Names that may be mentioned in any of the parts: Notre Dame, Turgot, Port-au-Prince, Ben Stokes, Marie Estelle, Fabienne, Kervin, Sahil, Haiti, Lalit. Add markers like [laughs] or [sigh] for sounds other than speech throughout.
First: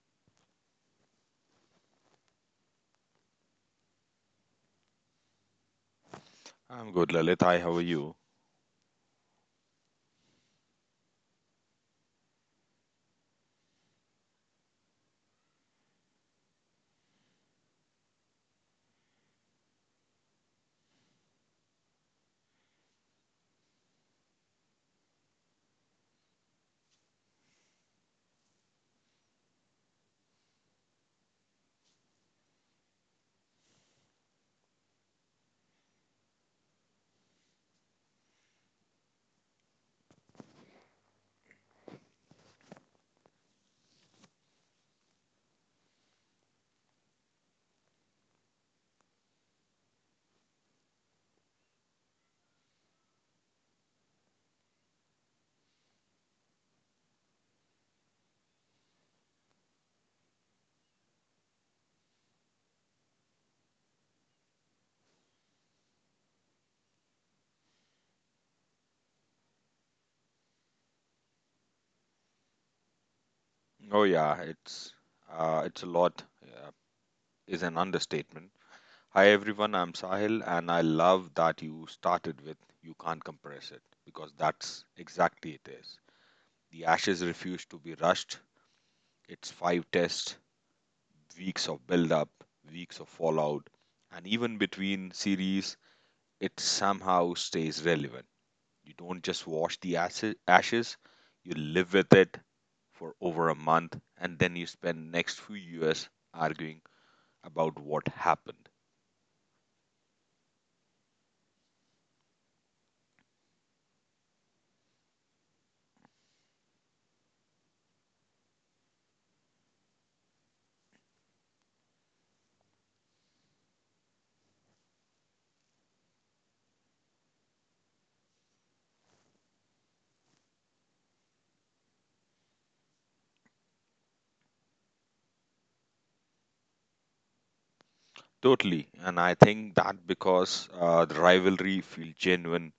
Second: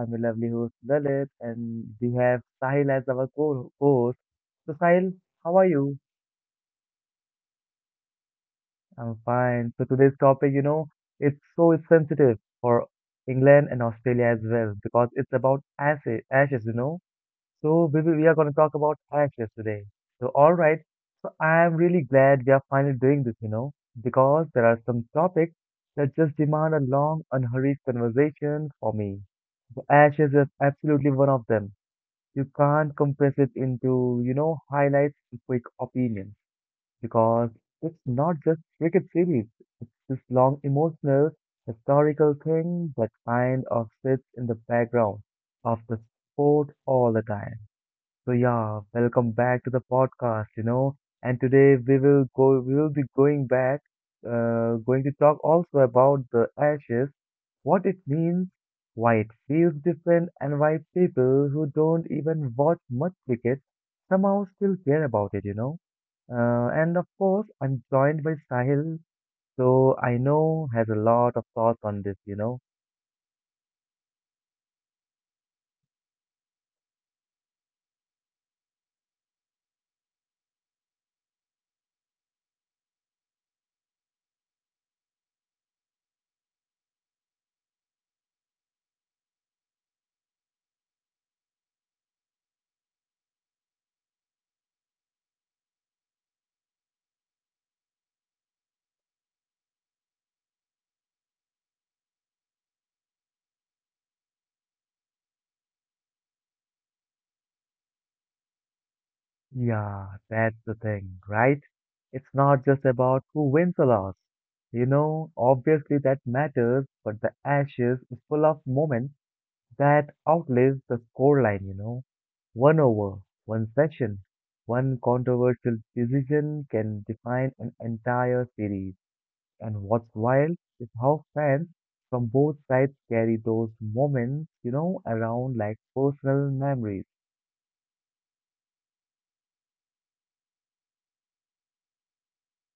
I'm your lovely host, Lalit, and we have Sahil as our co host. So, Sahil, how are you? I'm good, Lalit. Hi, how are you? I'm fine. So, today's topic, it's so sensitive for England and Australia as well because it's about ashes, ashes, So, we are going to talk about ashes today. So, all right. So, I'm really glad we are finally doing this, because there are some topics that just demand a long, unhurried conversation for me. Absolutely one of them. You can't compress it into, highlights and quick opinions because it's not just cricket series. This long emotional, historical thing that kind of sits in the background of the sport all the time. So yeah, welcome back to the podcast. And today we will be going to talk also about the ashes, what it means, why it feels different and why people who don't even watch much cricket somehow still care about it. And of course I'm joined by Sahil, so I know has a lot of thoughts on this. Oh yeah, it's a lot is an understatement. Hi everyone, I'm Sahil, and I love that you started with "You can't compress it" because that's exactly it is. The ashes refuse to be rushed. It's five tests, weeks of build up, weeks of fallout, and even between series, it somehow stays relevant. You don't just wash the ashes, you live with it for over a month and then you spend next few years arguing about what happened. Yeah, that's the thing, right? It's not just about who wins or loses. You know, obviously that matters, but the Ashes is full of moments that outlive the scoreline. One over, one session, one controversial decision can define an entire series. And what's wild is how fans from both sides carry those moments, around like personal memories. Totally, and I think that because the rivalry feels genuinely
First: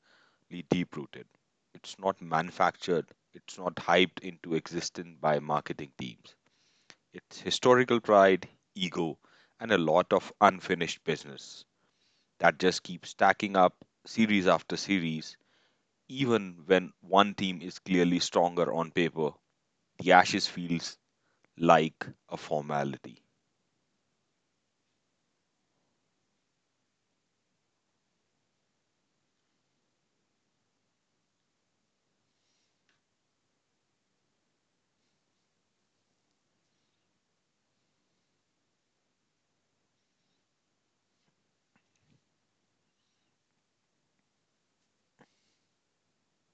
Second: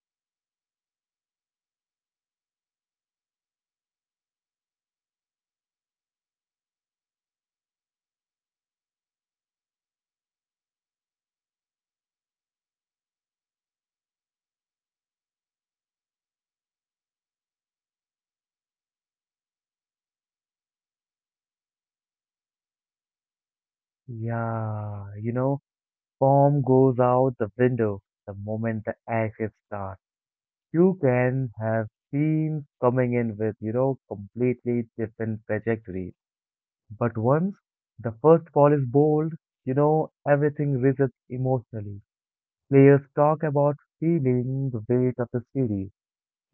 deep rooted. It's not manufactured, it's not hyped into existence by marketing teams. It's historical pride, ego, and a lot of unfinished business that just keeps stacking up series after series. Even when one team is clearly stronger on paper, the Ashes feels like a formality. Yeah, Form goes out the window the moment the ashes start. You can have teams coming in with, completely different trajectories. But once the first ball is bowled, everything resets emotionally. Players talk about feeling the weight of the series,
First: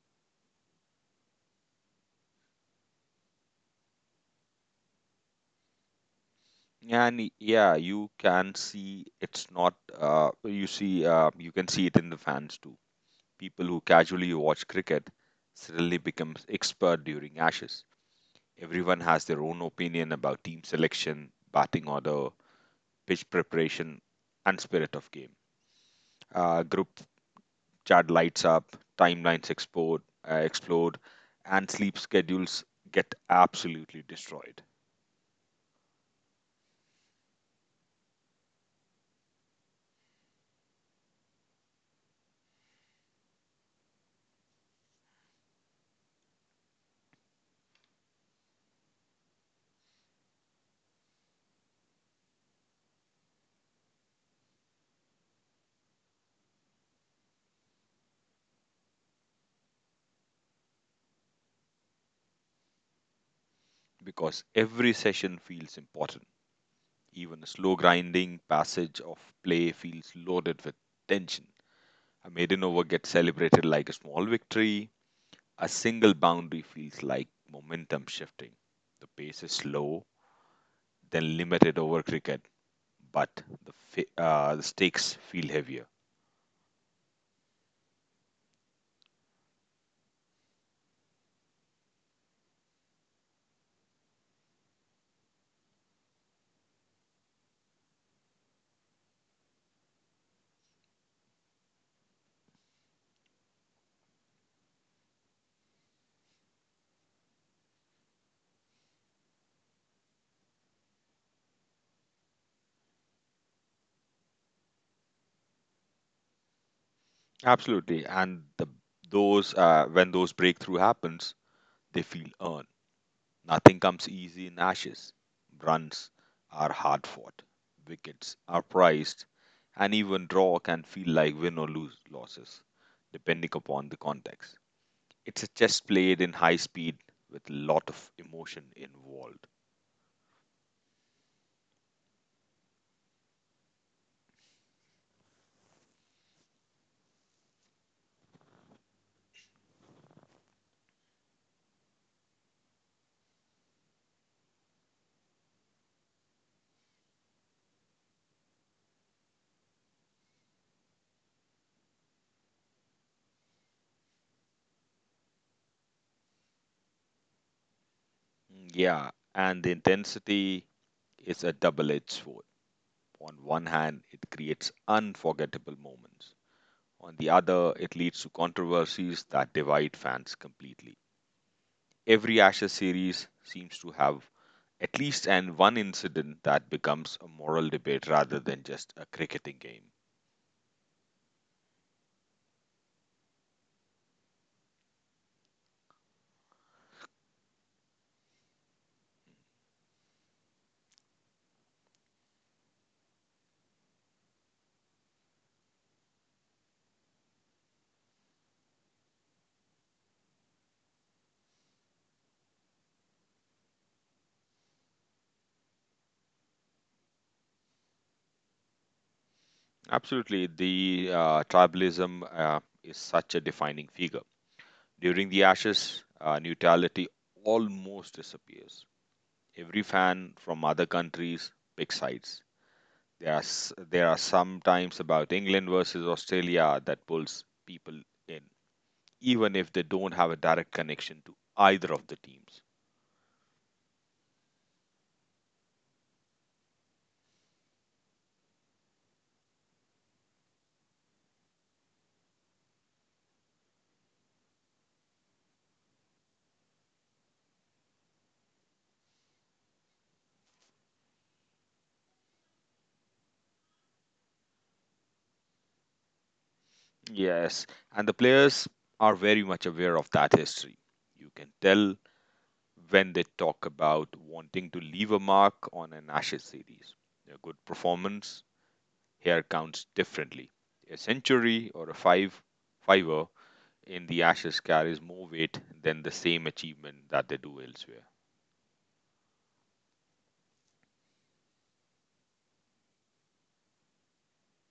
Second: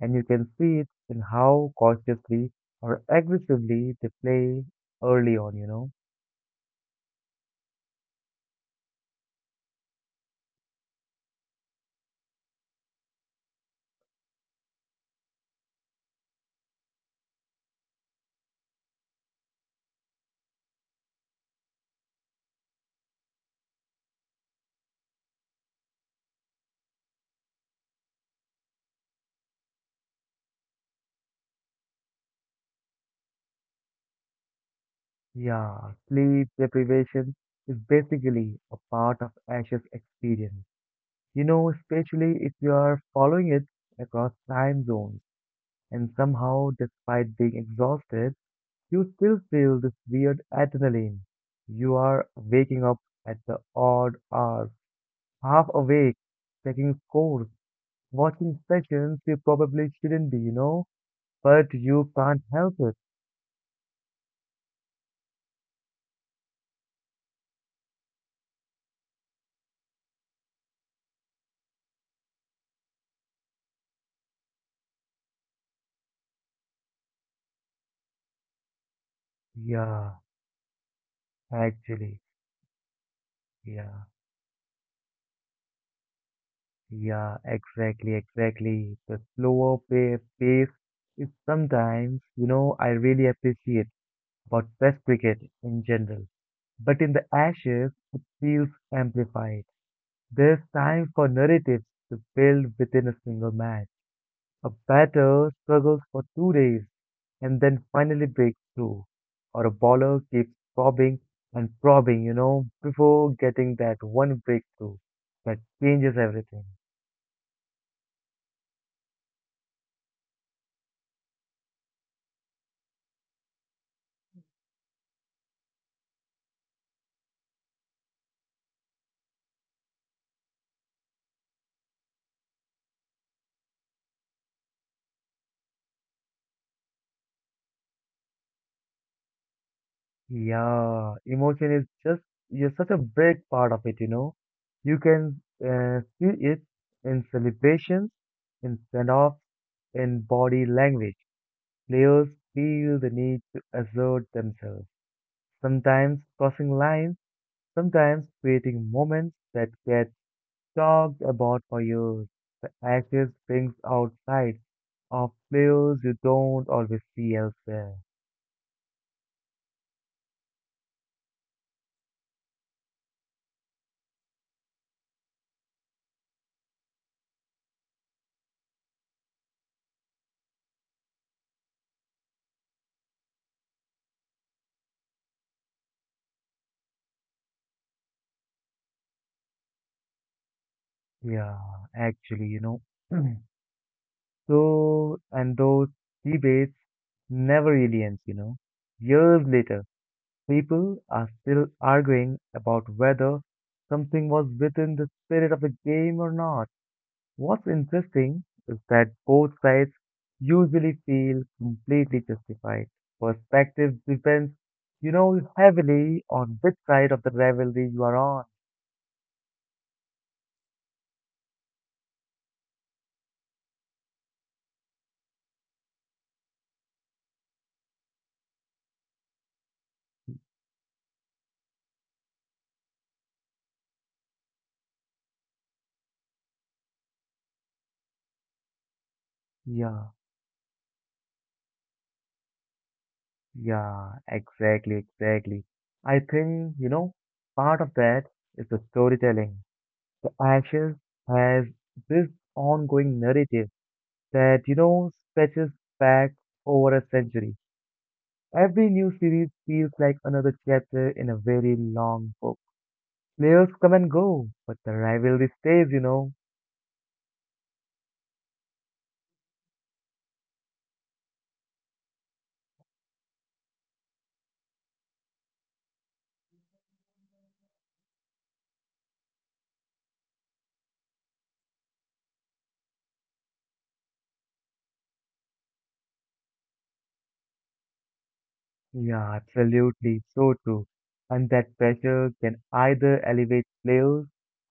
and you can see it in how cautiously or aggressively they play early on. Yeah, you can see it's not. You see, you can see it in the fans too. People who casually watch cricket suddenly becomes expert during Ashes. Everyone has their own opinion about team selection, batting order, pitch preparation, and spirit of game. Group chat lights up, timelines explode, uh, explode, and sleep schedules get absolutely destroyed Yeah, sleep deprivation is basically a part of Ash's experience. You know, especially if you are following it across time zones, and somehow, despite being exhausted, you still feel this weird adrenaline. You are waking up at the odd hours, half awake, checking scores, watching sessions you probably shouldn't be, but you can't help it. because every session feels important. Even a slow grinding passage of play feels loaded with tension. A maiden over gets celebrated like a small victory. A single boundary feels like momentum shifting. The pace is slow, Yeah, then limited over actually, cricket, but the, yeah. fa- uh, the stakes feel heavier. Yeah, exactly, exactly. The slower pace is sometimes, I really appreciate about Test cricket in general. But in the Ashes, it feels amplified. There's time for narratives to build within a single match. A batter struggles for 2 days and then finally breaks through, or a bowler keeps probing and probing, before getting that one breakthrough that changes everything. Absolutely. And the, those when those breakthrough happens, they feel earned. Nothing comes easy in ashes. Runs are hard fought. Wickets are prized, and even draw can feel like win or lose losses, depending upon the context. It's a chess played in high speed with a lot of emotion involved. Yeah, emotion is just you're such a big part of it, you know. You can see it in celebrations, in send-offs, in body language. Players feel the need to assert themselves, sometimes crossing lines, sometimes creating moments that get talked about for years. The ashes brings out sides of players you don't always see elsewhere. Yeah, and the intensity is a double-edged sword. On one hand, it creates unforgettable moments. On the other, it leads to controversies that divide fans completely. Every Ashes series seems to have at least and one incident that becomes a moral debate rather than just a cricketing game. Yeah, actually, know. [clears throat] So, and those debates never really ends. Years later, people are still arguing about whether something was within the spirit of the game or not. What's interesting is that both sides usually feel completely justified. Perspective depends, heavily on which side of the rivalry you are on. Absolutely, the tribalism is such a defining figure. During the Ashes, neutrality almost disappears. Every fan from other countries picks sides. There are some times about England versus Australia that pulls people in, even if they Yeah. don't have a direct connection to either of the teams. Yeah, exactly, exactly. I think, part of that is the storytelling. The Ashes has this ongoing narrative that, stretches back over a century. Every new series feels like another chapter in a very long book. Players come and go, but the rivalry stays. Yes, and the players are very much aware of that history. You can tell when they talk about wanting to leave a mark on an Ashes series. A good performance here counts differently. A century or a five fiver in the Ashes carries more weight than the same achievement that they do elsewhere. Yeah, absolutely, so true. And that pressure can either elevate players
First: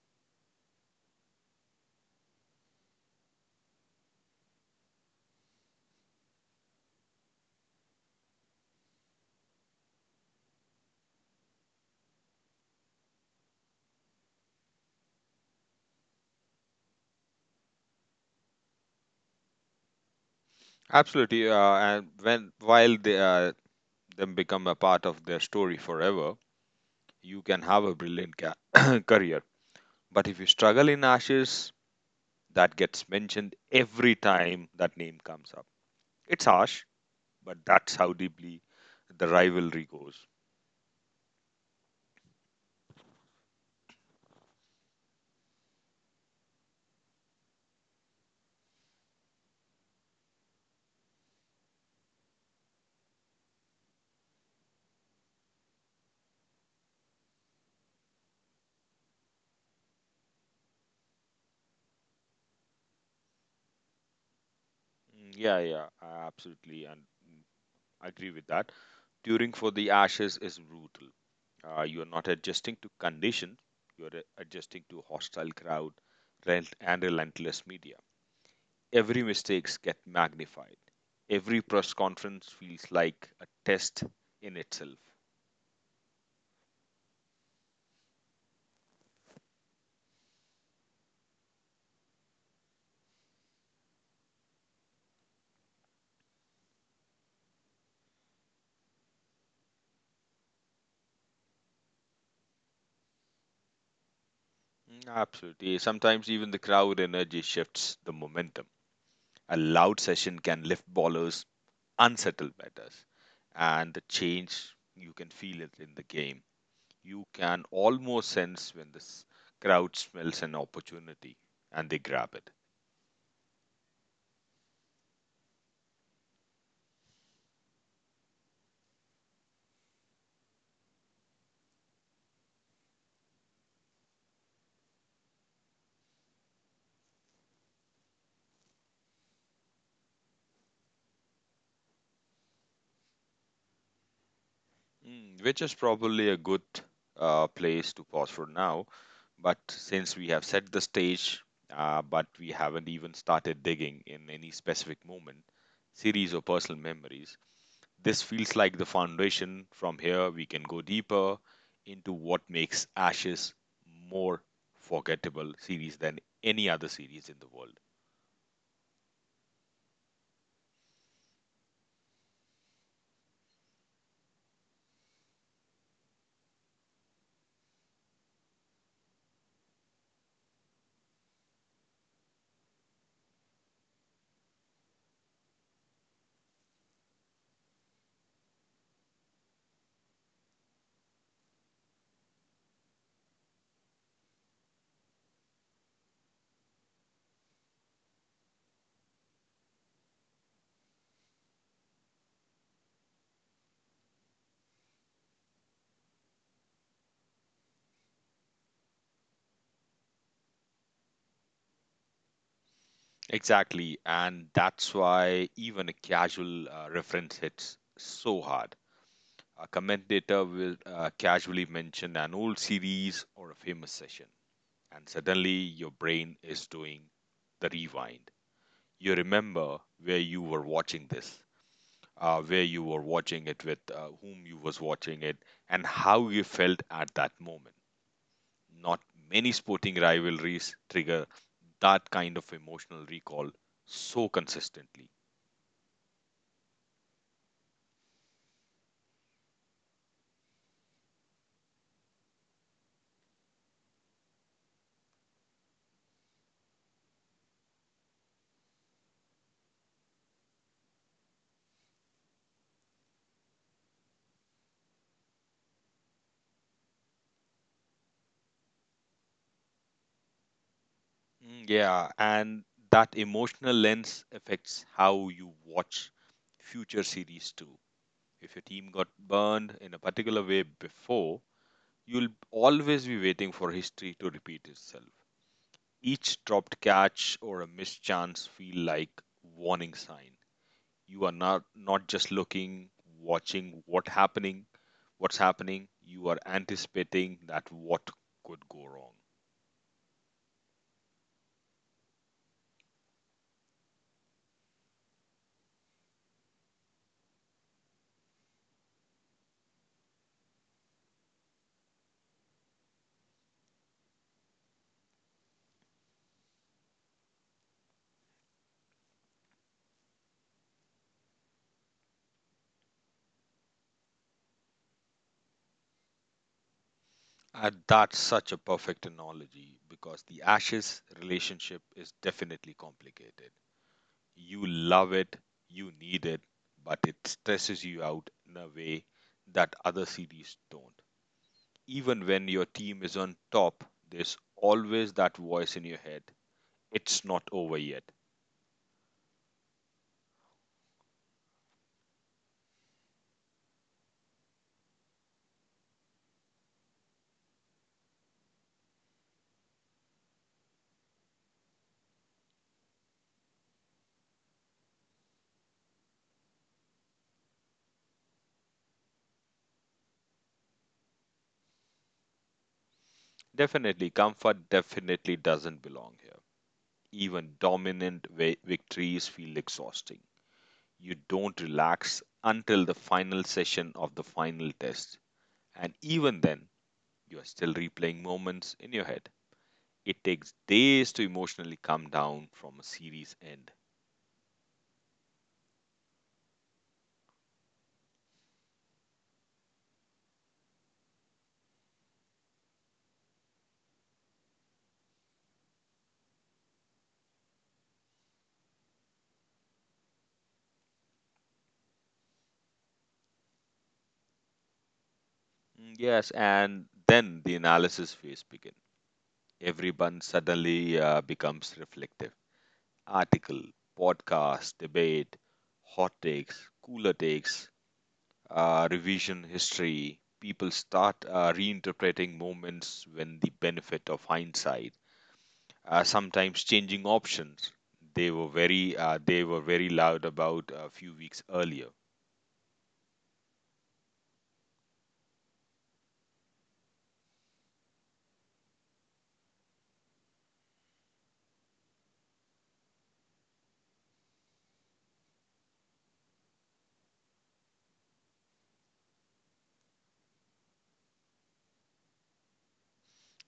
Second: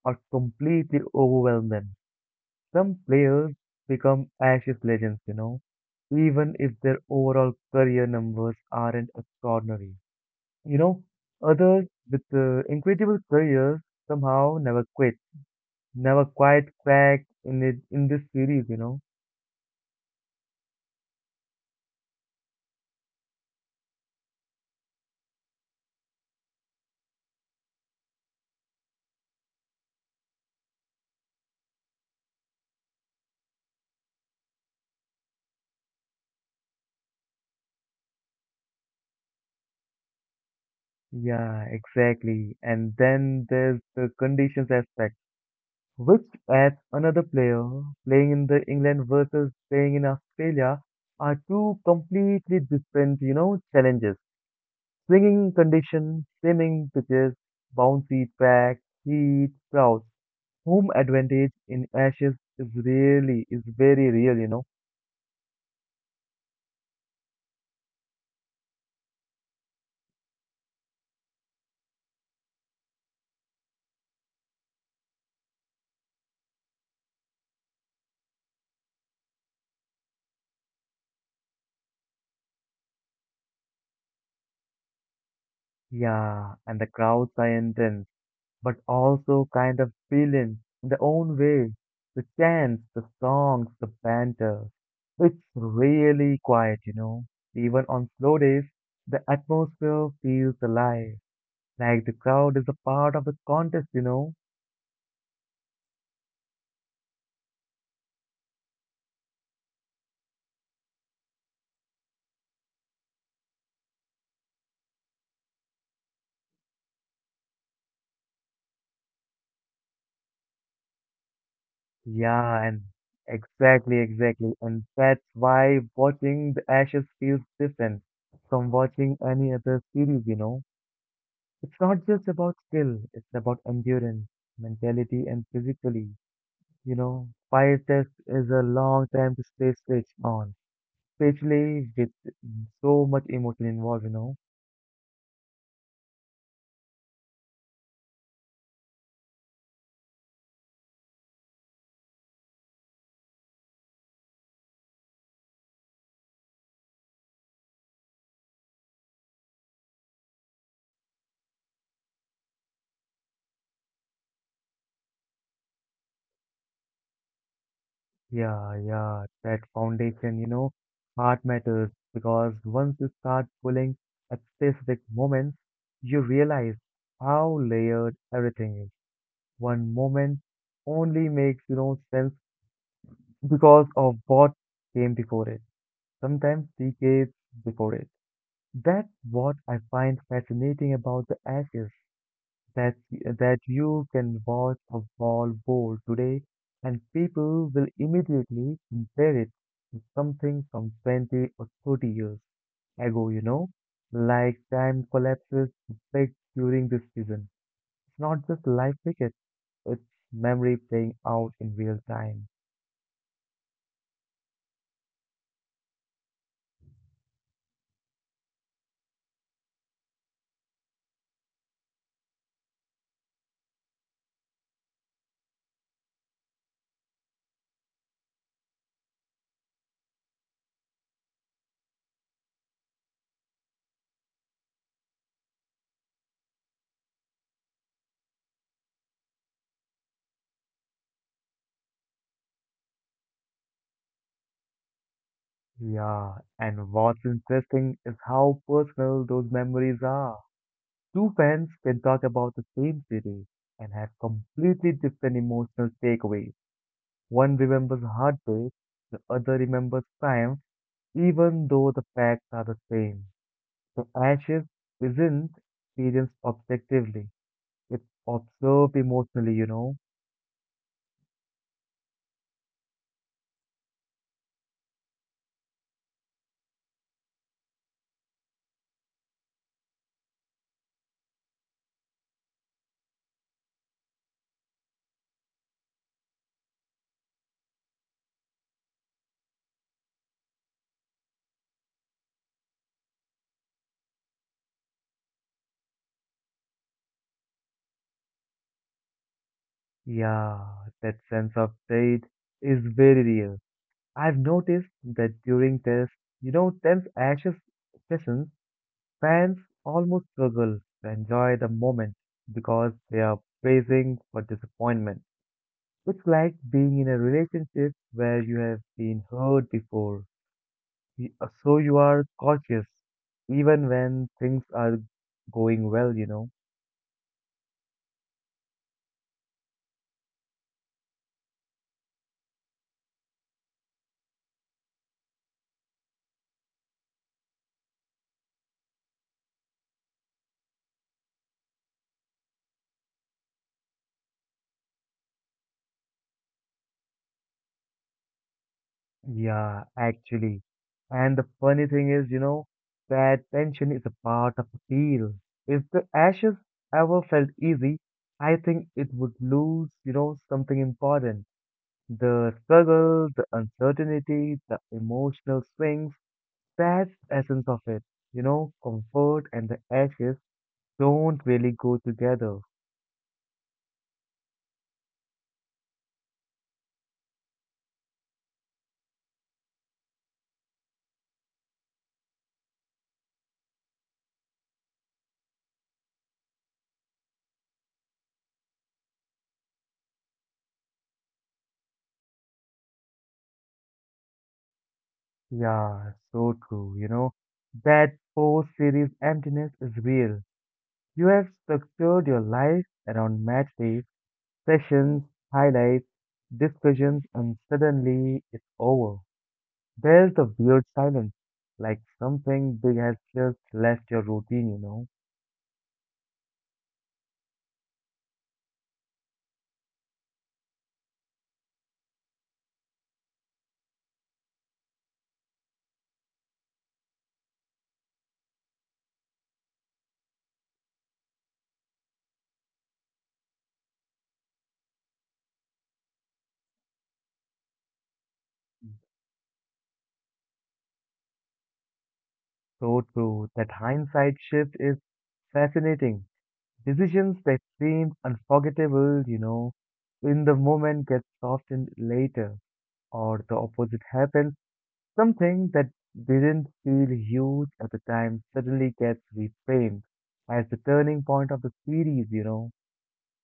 or completely overwhelm them. Some players become Ashes legends, even if their overall career numbers aren't extraordinary. You know, others with incredible careers somehow never quit, never quite cracked in it in this series. Absolutely, and when while they them become a part of their story forever, you can have a brilliant [coughs] [clears throat] career. But if you struggle in ashes, that gets mentioned every time that name comes up. It's harsh, but that's how deeply the rivalry goes. Yeah, exactly. And then there's the conditions aspect, which adds another player. Playing in the England versus playing in Australia are two completely different, challenges. Swinging conditions, slimming pitches, bouncy pack, heat, crowds. Home advantage in Ashes is really, is very real. Yeah, yeah, I absolutely agree with that. Touring for the ashes is brutal. You are not adjusting to conditions, you are adjusting to hostile crowd and relentless media. Every mistakes get magnified. Every press conference feels like a test in itself. Yeah, and the crowds are intense, but also kind of brilliant in their own way. The chants, the songs, the banter. It's really quiet. Even on slow days, the atmosphere feels alive, like the crowd is a part of the contest. Absolutely. Sometimes even the crowd energy shifts the momentum. A loud session can lift ballers, unsettle batters, and the change you can feel it in the game. You can almost sense when this crowd smells an opportunity and they grab it. Yeah, and exactly, exactly. And that's why watching The Ashes feels different from watching any other series. It's not just about skill, it's about endurance, mentality, and physically. You know, fire test is a long time to stay switched on, especially with so much emotion involved. Which is probably a good place to pause for now. But since we have set the stage, but we haven't even started digging in any specific moment, series or personal memories, this feels like the foundation. From here, we can go deeper into what makes Ashes more forgettable series than any other series in the world. Yeah, yeah, that foundation, heart matters because once you start pulling at specific moments, you realize how layered everything is. One moment only makes, sense because of what came before it, sometimes decades before it. That's what I find fascinating about the ashes that you can watch a wall bowl today and people will immediately compare it to something from 20 or 30 years ago, like time collapses a bit during this season. It's not just live cricket, it's memory playing out in real time. Exactly, and that's why even a casual reference hits so hard. A commentator will casually mention an old series or a famous session, and suddenly your brain is doing the rewind. You remember where you were watching this, where you were watching it with, whom you was watching it, and how you felt at that moment. Not many sporting rivalries trigger that kind of emotional recall so consistently. Yeah, and what's interesting is how personal those memories are. Two fans can talk about the same series and have completely different emotional takeaways. One remembers heartbreak, the other remembers triumph, even though the facts are the same. So ashes isn't experienced objectively. It's observed emotionally. Yeah, and that emotional lens affects how you watch future series too. If your team got burned in a particular way before, you'll always be waiting for history to repeat itself. Each dropped catch or a missed chance feel like warning sign. You are not not just looking, watching what happening, what's happening. You are anticipating that what could go wrong. Yeah, that sense of dread is very real. I've noticed that during tests, tense ashes sessions, Fans almost struggle to enjoy the moment because they are bracing for disappointment. It's like being in a relationship where you have been hurt before, so you are cautious even when things are going well. And that's such a perfect analogy because the ashes relationship is definitely complicated. You love it, you need it, but it stresses you out in a way that other series don't. Even when your team is on top, there's always that voice in your head it's not over yet. Yeah, actually. And the funny thing is, that tension is a part of appeal. If the ashes ever felt easy, I think it would lose, something important. The struggle, the uncertainty, the emotional swings, that's the essence of it. You know, comfort and the ashes don't really go together. Definitely, comfort definitely doesn't belong here. Even dominant victories feel exhausting. You don't relax until the final session of the final test. And even then, you are still replaying moments in your head. It takes days to emotionally come down from a series end. Yeah, so true, That post series emptiness is real. You have structured your life around match days, sessions, highlights, discussions, and suddenly it's over. There's the weird silence, like something big has just left your routine. Yes, and then the analysis phase begins. Everyone suddenly becomes reflective. Article, podcast, debate, hot takes, cooler takes, revision history. People start reinterpreting moments when the benefit of hindsight sometimes changing options. They were very loud about a few weeks earlier, So true. That hindsight shift is fascinating. Decisions that seemed unforgettable, in the moment get softened later, or the opposite happens. Something that didn't feel huge at the time suddenly gets reframed as the turning point of the series.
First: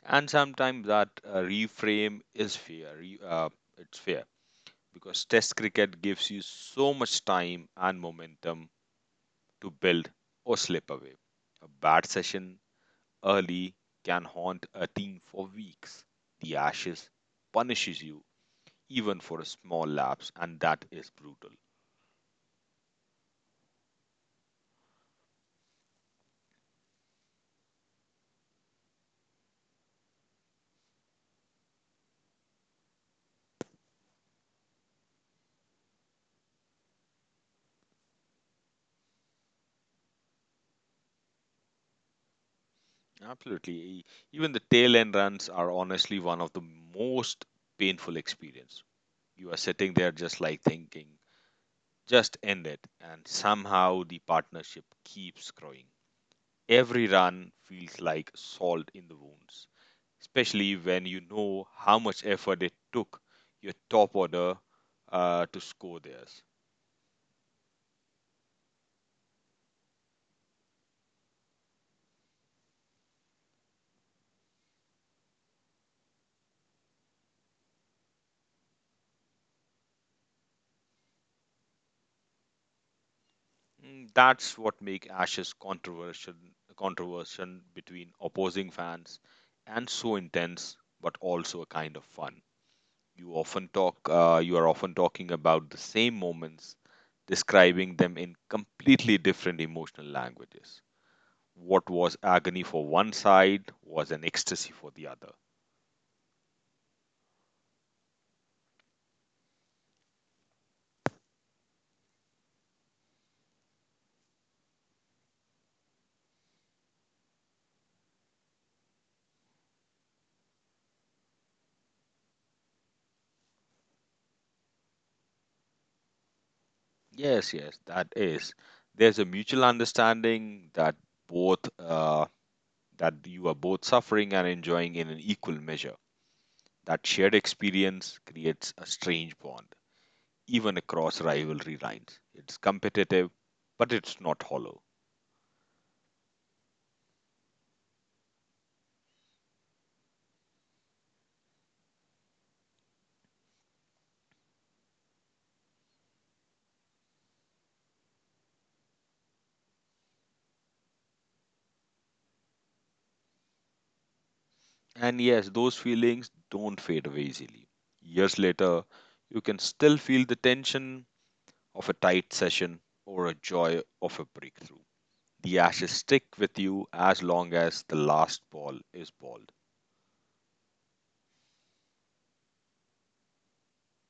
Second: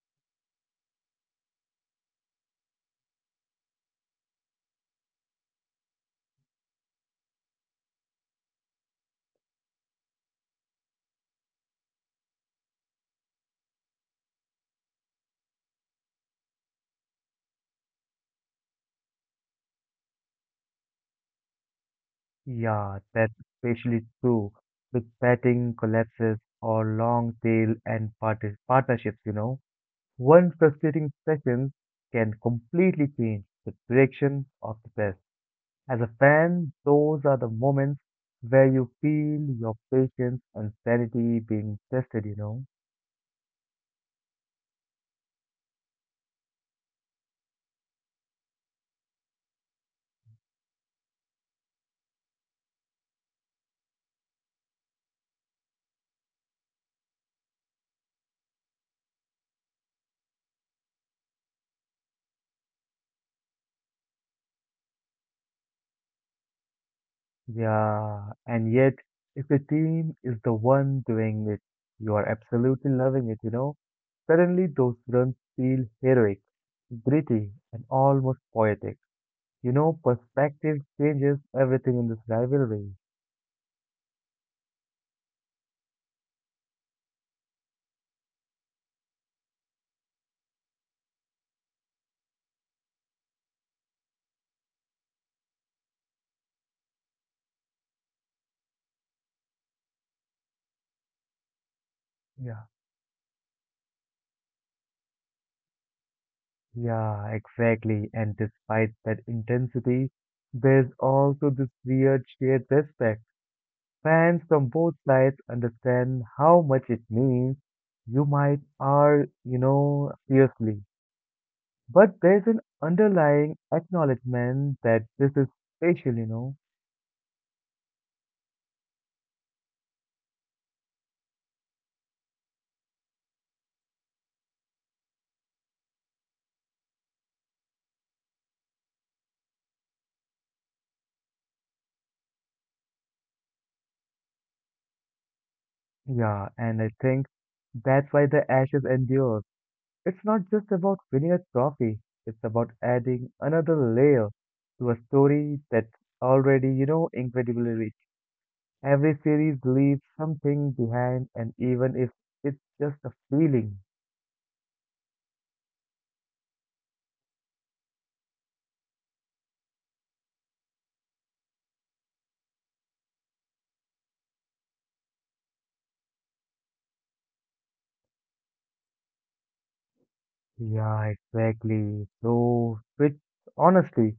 and sometimes that reframe is fair. It's fair because Test cricket gives you so much time and momentum to build or slip away. A bad session early can haunt a team for weeks. The Ashes punishes you even for a small lapse, and that is brutal. Yeah, that's especially true with betting collapses or long tail and parti partnerships, One frustrating session can completely change the direction of the best. As a fan, those are the moments where you feel your patience and sanity being tested, you know? Absolutely. Even the tail end runs are honestly one of the most painful experience. You are sitting there just like thinking, just end it, and somehow the partnership keeps growing. Every run feels like salt in the wounds, especially when you know how much effort it took your top order to score theirs. Yeah, and yet, if the team is the one doing it, you are absolutely loving it, you know? Suddenly, those runs feel heroic, gritty, and almost poetic. You know, perspective changes everything in this rivalry. That's what make Ash's controversial between opposing fans and so intense, but also a kind of fun. You are often talking about the same moments, describing them in completely different emotional languages. What was agony Yeah. for one side was an ecstasy for the other. Yeah, exactly. And despite that intensity, there's also this weird shared respect. Fans from both sides understand how much it means. You might are, fiercely. But there's an underlying acknowledgement that this is special. Yes, yes, that is. There's a mutual understanding that both that you are both suffering and enjoying in an equal measure. That shared experience creates a strange bond, even across rivalry lines. It's competitive, but it's not hollow. Yeah, and I think that's why the ashes endure. It's not just about winning a trophy, it's about adding another layer to a story that's already, incredibly rich. Every series leaves something behind, and even if it's just a feeling. And yes, those feelings don't fade away easily. Years later, you can still feel the tension of a tight session or a joy of a breakthrough. The ashes stick with you as long as the last ball is balled. Yeah, exactly. So, which honestly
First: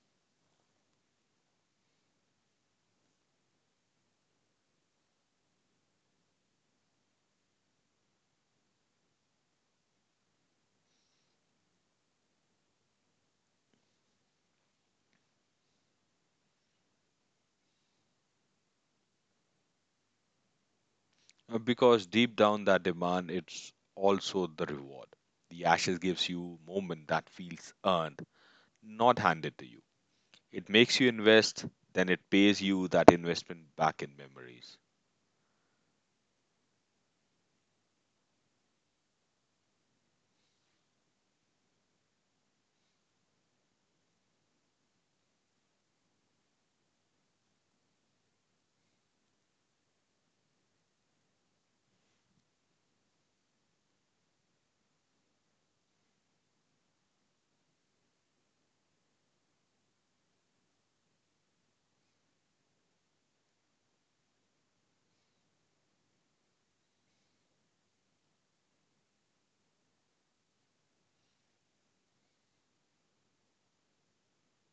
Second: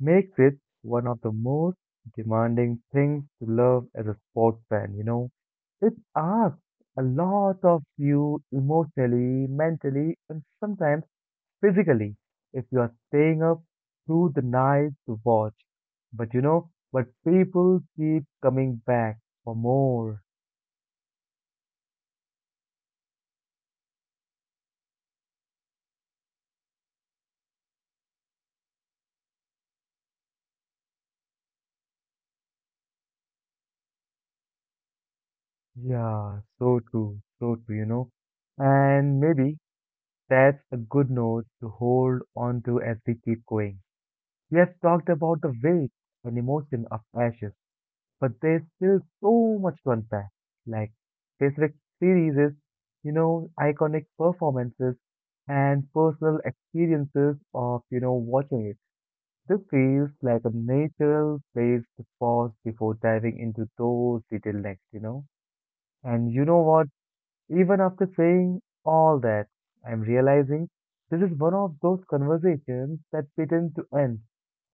makes it one of the most demanding things to love as a sports fan. It asks a lot of you emotionally, mentally, and sometimes physically if you are staying up through the night to watch. But you know, but people keep coming back for more. Because deep down that demand, it's also the reward. The ashes gives you moment that feels earned, not handed to you. It makes you invest, then it pays you that investment back in memories. Yeah, so true, And maybe that's a good note to hold on to as we keep going. We have talked about the weight and emotion of ashes but there's still so much to unpack. Like his rich series, is, iconic performances and personal experiences of, watching it. This feels like a natural place to pause before diving into those detailed next. And you know what? Even after saying all that, I'm realizing this is one of those conversations that pretend to end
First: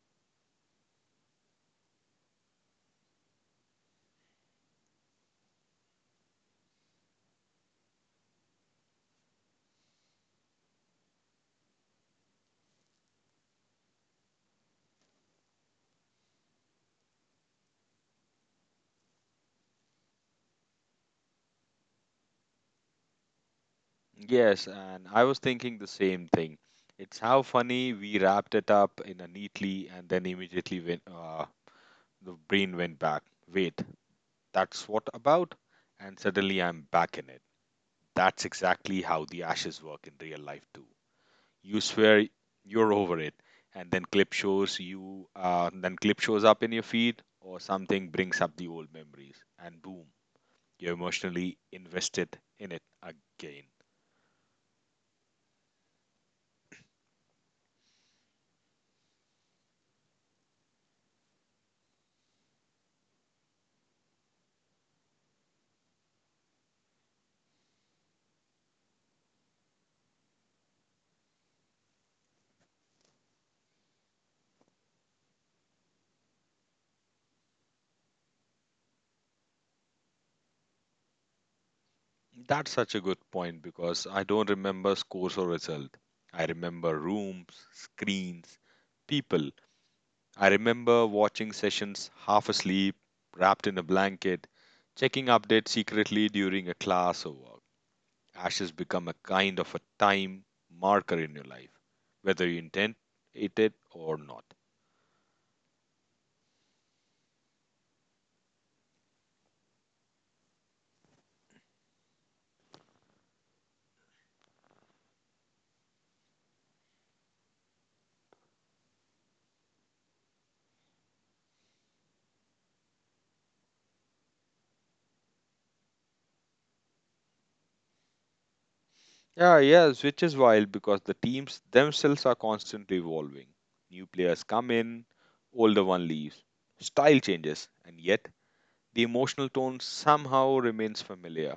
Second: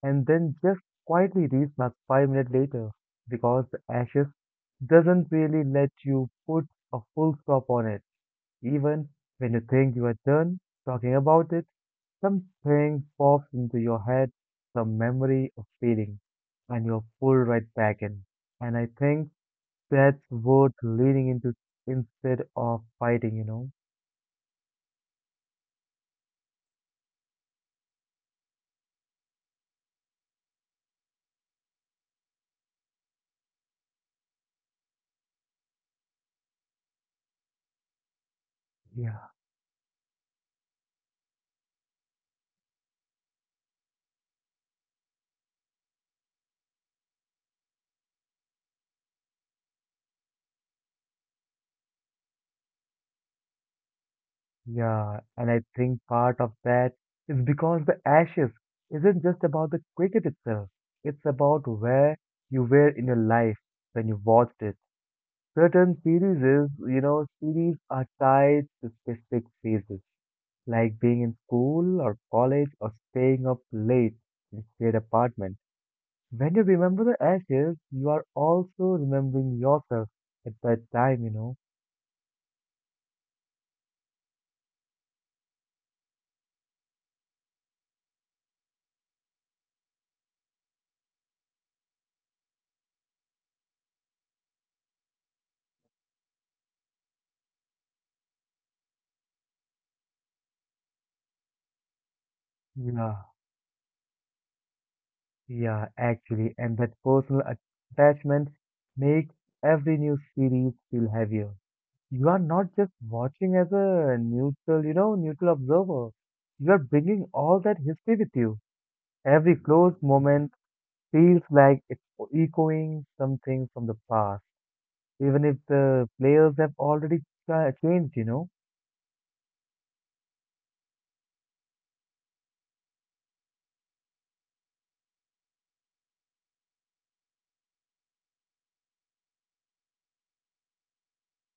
and then just quietly restart 5 minutes later because the ashes doesn't really let you put a full stop on it. Even when you think you are done talking about it, something pops into your head, some memory or feeling, and you're pulled right back in. And I think that's worth leaning into instead of fighting, you know? Yes, and I was thinking the same thing. It's how funny we wrapped it up in a neatly and then immediately went, the brain went back. Wait, that's what about? And suddenly I'm back in it. That's exactly Yeah, how the ashes work in real life too. You swear you're over it, and then then clip shows up in your feed, or something brings up the old memories, and boom, you're emotionally invested in it again. yeah. And I think part of that is because the Ashes isn't just about the cricket itself. It's about where you were in your life when you watched it. Certain series, is, you know, series are tied to specific phases, like being in school or college or staying up late in shared apartment. When you remember the ashes, you are also remembering yourself at that time, you know. That's such a good point because I don't remember scores or result. I remember rooms, screens, people. I remember watching sessions half asleep, wrapped in a blanket, checking updates secretly during a class or work. Ashes become a kind of a time marker in your life, whether you intend Yeah, it or not. yeah, actually, and that personal attachment makes every new series feel heavier. You are not just watching as a neutral observer. You are bringing all that history with you. Every close moment feels like it's echoing something from the past, even if the players have already changed, you know. Yeah, yes, which is wild because the teams themselves are constantly evolving. New players come in, older one leaves. Style changes, and yet the emotional tone somehow remains familiar.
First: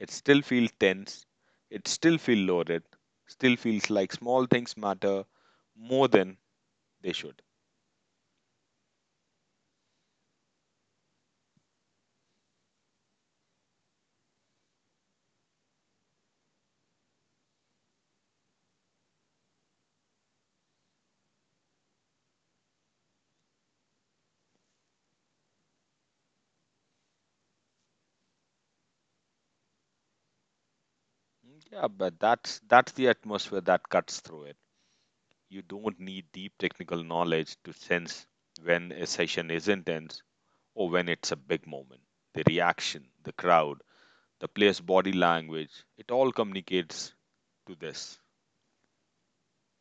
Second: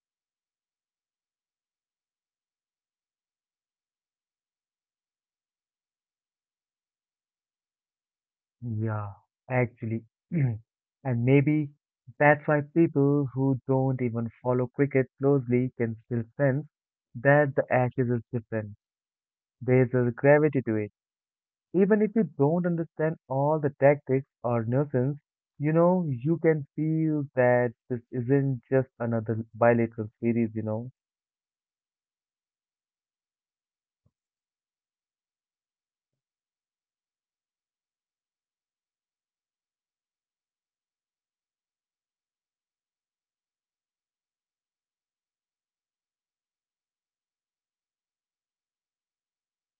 It still feels tense, it still feels loaded, still feels like small things matter more than they should. Yeah, actually. [clears throat] And maybe that's why people who don't even follow cricket closely can still sense that the Ashes is different. There's a gravity to it. Even if you don't understand all the tactics or nuances, you know, you can feel that this isn't just another bilateral series, you know. Yeah, but that's the atmosphere that cuts through it. You don't need deep technical knowledge to sense when a session is intense or when it's a big moment. The reaction, the crowd, the player's body language, it all communicates to this.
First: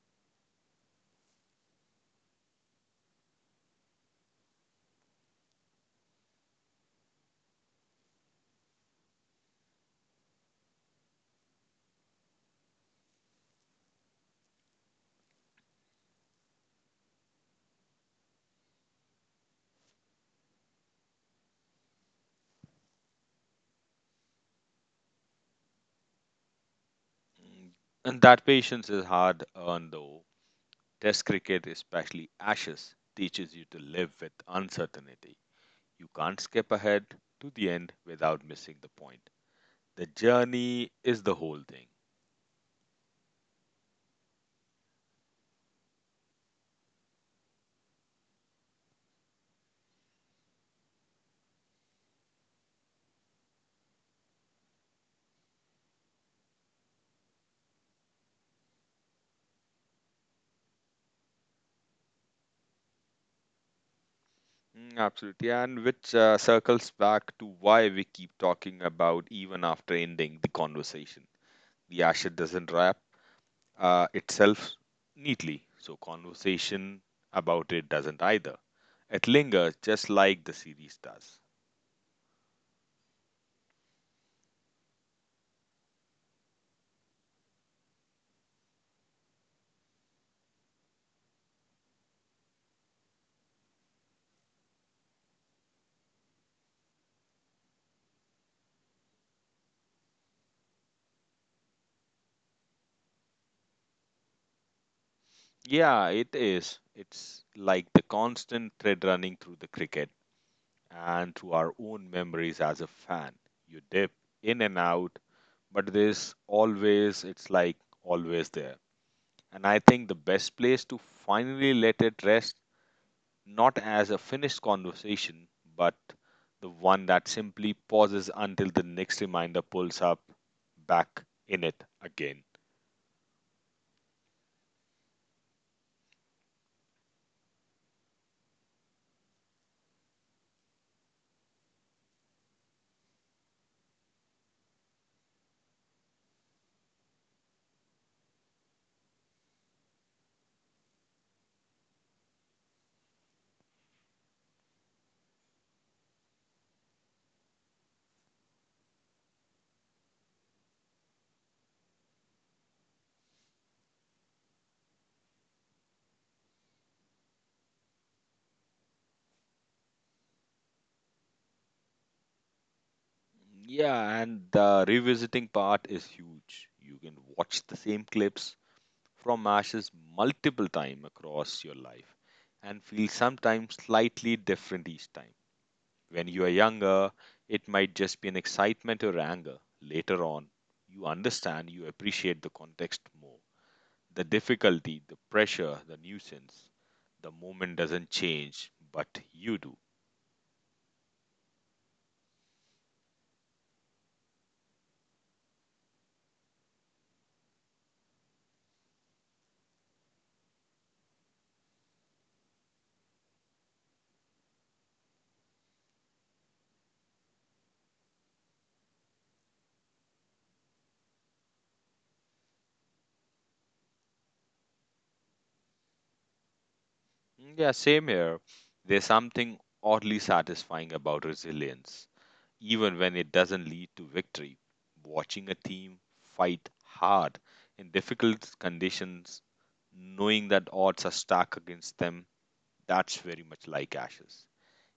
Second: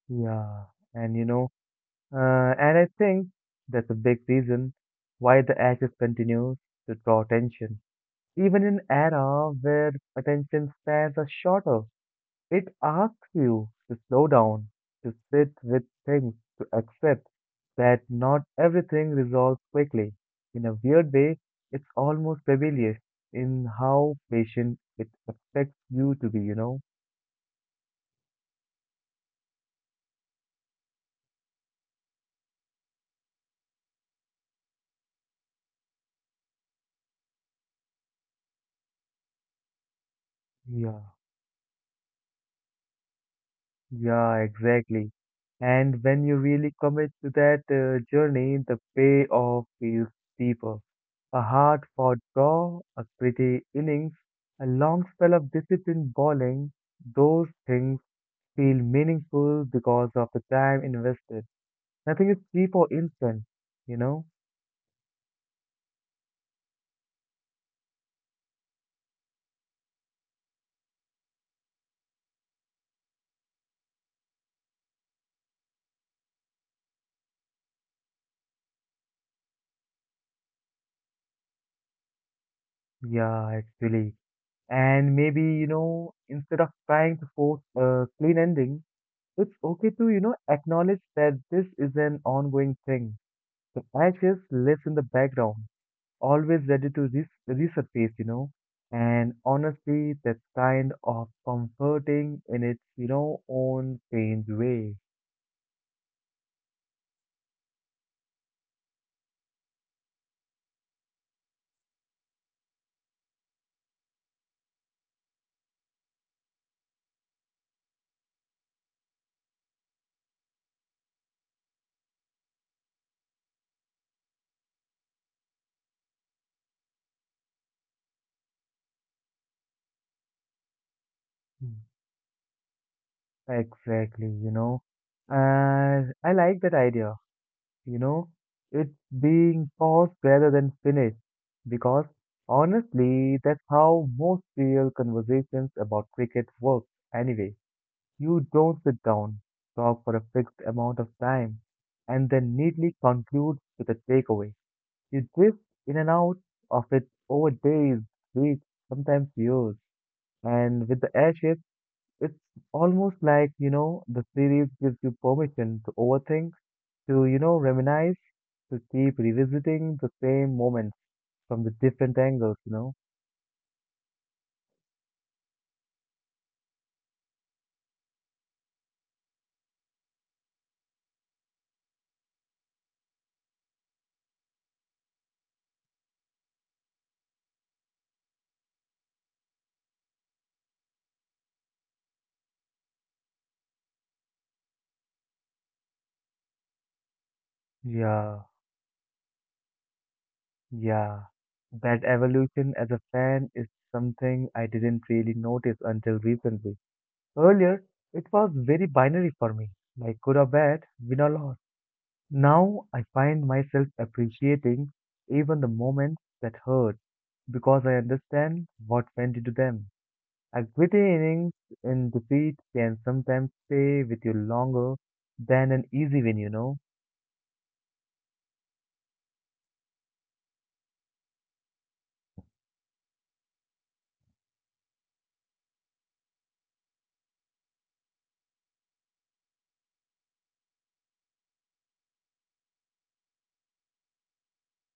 Yeah, and you know, uh, and I think that's a big reason why the Ashes continues to draw attention. Even in era where attention spans are shorter, it asks you to slow down, to sit with things, to accept that not everything resolves quickly. In a weird way, it's almost rebellious in how patient it expects you to be, you know? Mm, And that patience is hard earned though. Test cricket, especially Ashes, teaches you to live with uncertainty. You can't skip ahead to the end without missing the point. The journey Yeah. is the whole thing. Yeah, exactly. And when you really commit to that journey, the payoff feels deeper. A hard-fought draw, a pretty innings, a long spell of disciplined bowling, those things feel meaningful because of the time invested. Nothing is cheap or instant, you know? Absolutely, and which circles back to why we keep talking about even after ending the conversation. The Ashes doesn't wrap itself neatly, so conversation about it doesn't either. It lingers just like the series does. Yeah, actually. And maybe, you know, instead of trying to force a clean ending, it's okay to, you know, acknowledge that this is an ongoing thing. The ashes lives in the background, always ready to resurface, you know. And honestly, that's kind of comforting in its, you know, own strange way. Yeah, it is. It's like the constant thread running through the cricket and through our own memories as a fan. You dip in and out, but there's always, it's like always there. And I think the best place to finally let it rest not as a finished conversation, but the one that simply pauses until the next reminder pulls up back in Mm. it again. Exactly, you know. And I like that idea, you know. It's being paused rather than finished. Because honestly, that's how most real conversations about cricket work, anyway. You don't sit down, talk for a fixed amount of time, and then neatly conclude with a takeaway. You drift in and out of it over days, weeks, sometimes years. And with the airship, it's almost like, you know, the series gives you permission to overthink, to, you know, reminisce, to keep revisiting the same moments from the different angles, you know? Yeah, and the revisiting part is huge. You can watch the same clips from Ashes multiple times across your life and feel sometimes slightly different each time. When you are younger, it might just be an excitement or anger. Later on, you understand, you appreciate the context more. The difficulty, the pressure, the nuisance, the moment doesn't Yeah. change, but you do. Yeah, that evolution as a fan is something I didn't really notice until recently. Earlier, it was very binary for me, like good or bad, win or loss. Now I find myself appreciating even the moments that hurt because I understand what went into them. A gritty innings in defeat can sometimes stay with you longer than an easy win, you know? Mm. Yeah, same here. There's something oddly satisfying about resilience, even when it doesn't lead to victory. Watching a team fight hard in difficult conditions, knowing that odds are stacked against them, that's very much like ashes.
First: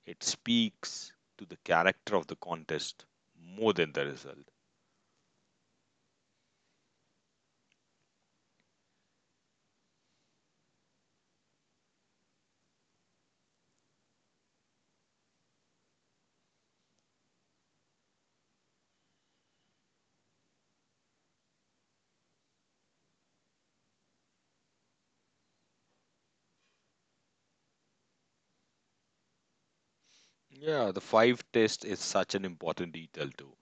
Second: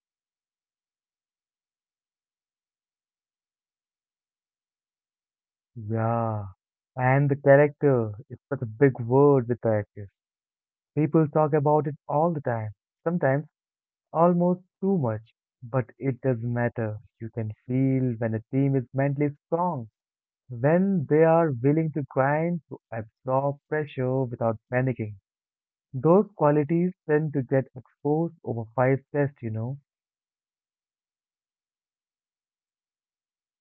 It speaks to the character of the contest more than the result. Yeah. And the character is such a big word with that. People talk about it all the time, sometimes almost too much. But it doesn't matter. You can feel when a team is mentally strong, when they are willing to grind to absorb pressure without panicking. Those qualities tend to get exposed over five tests, you know. Yeah, the five test is such an important detail too.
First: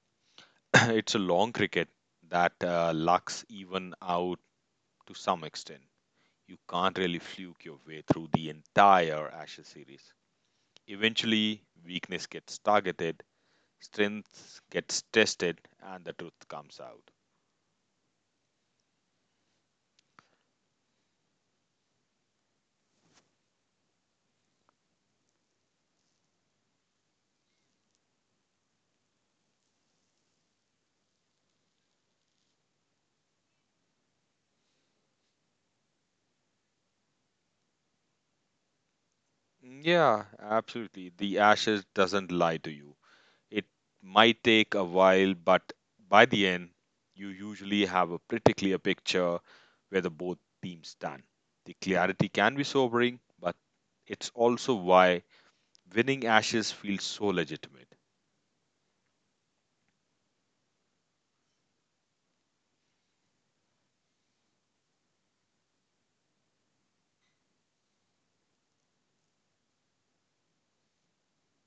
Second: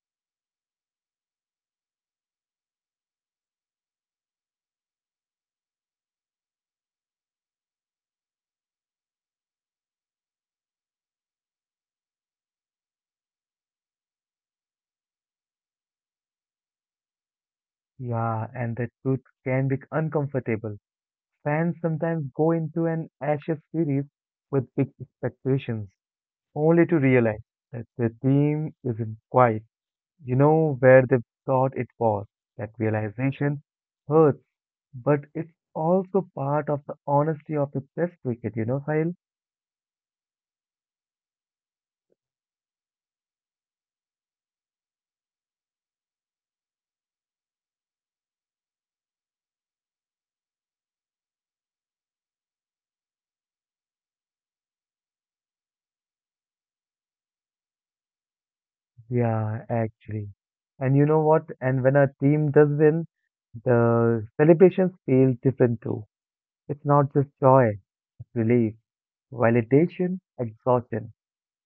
[clears throat] It's a long cricket that lucks even out to some extent. You can't really fluke your way through the entire Ashes series. Eventually, weakness gets targeted, strength gets tested, and the truth comes out. Yeah, and the truth can be uncomfortable. Fans sometimes go into an anxious series with big expectations, only to realize that the team isn't quite. You know where they thought it was. That realization hurts, but it's also part of the honesty of the test cricket, you know, Sahil? Yeah, absolutely. The Ashes doesn't lie to you. It might take a while, but by the end, you usually have a pretty clear picture where the both teams stand. The clarity can be sobering, but it's also why winning Ashes feels so legitimate. Yeah, actually. And you know what? And when a team does win, the celebrations feel different too. It's not just joy, it's relief, validation, exhaustion.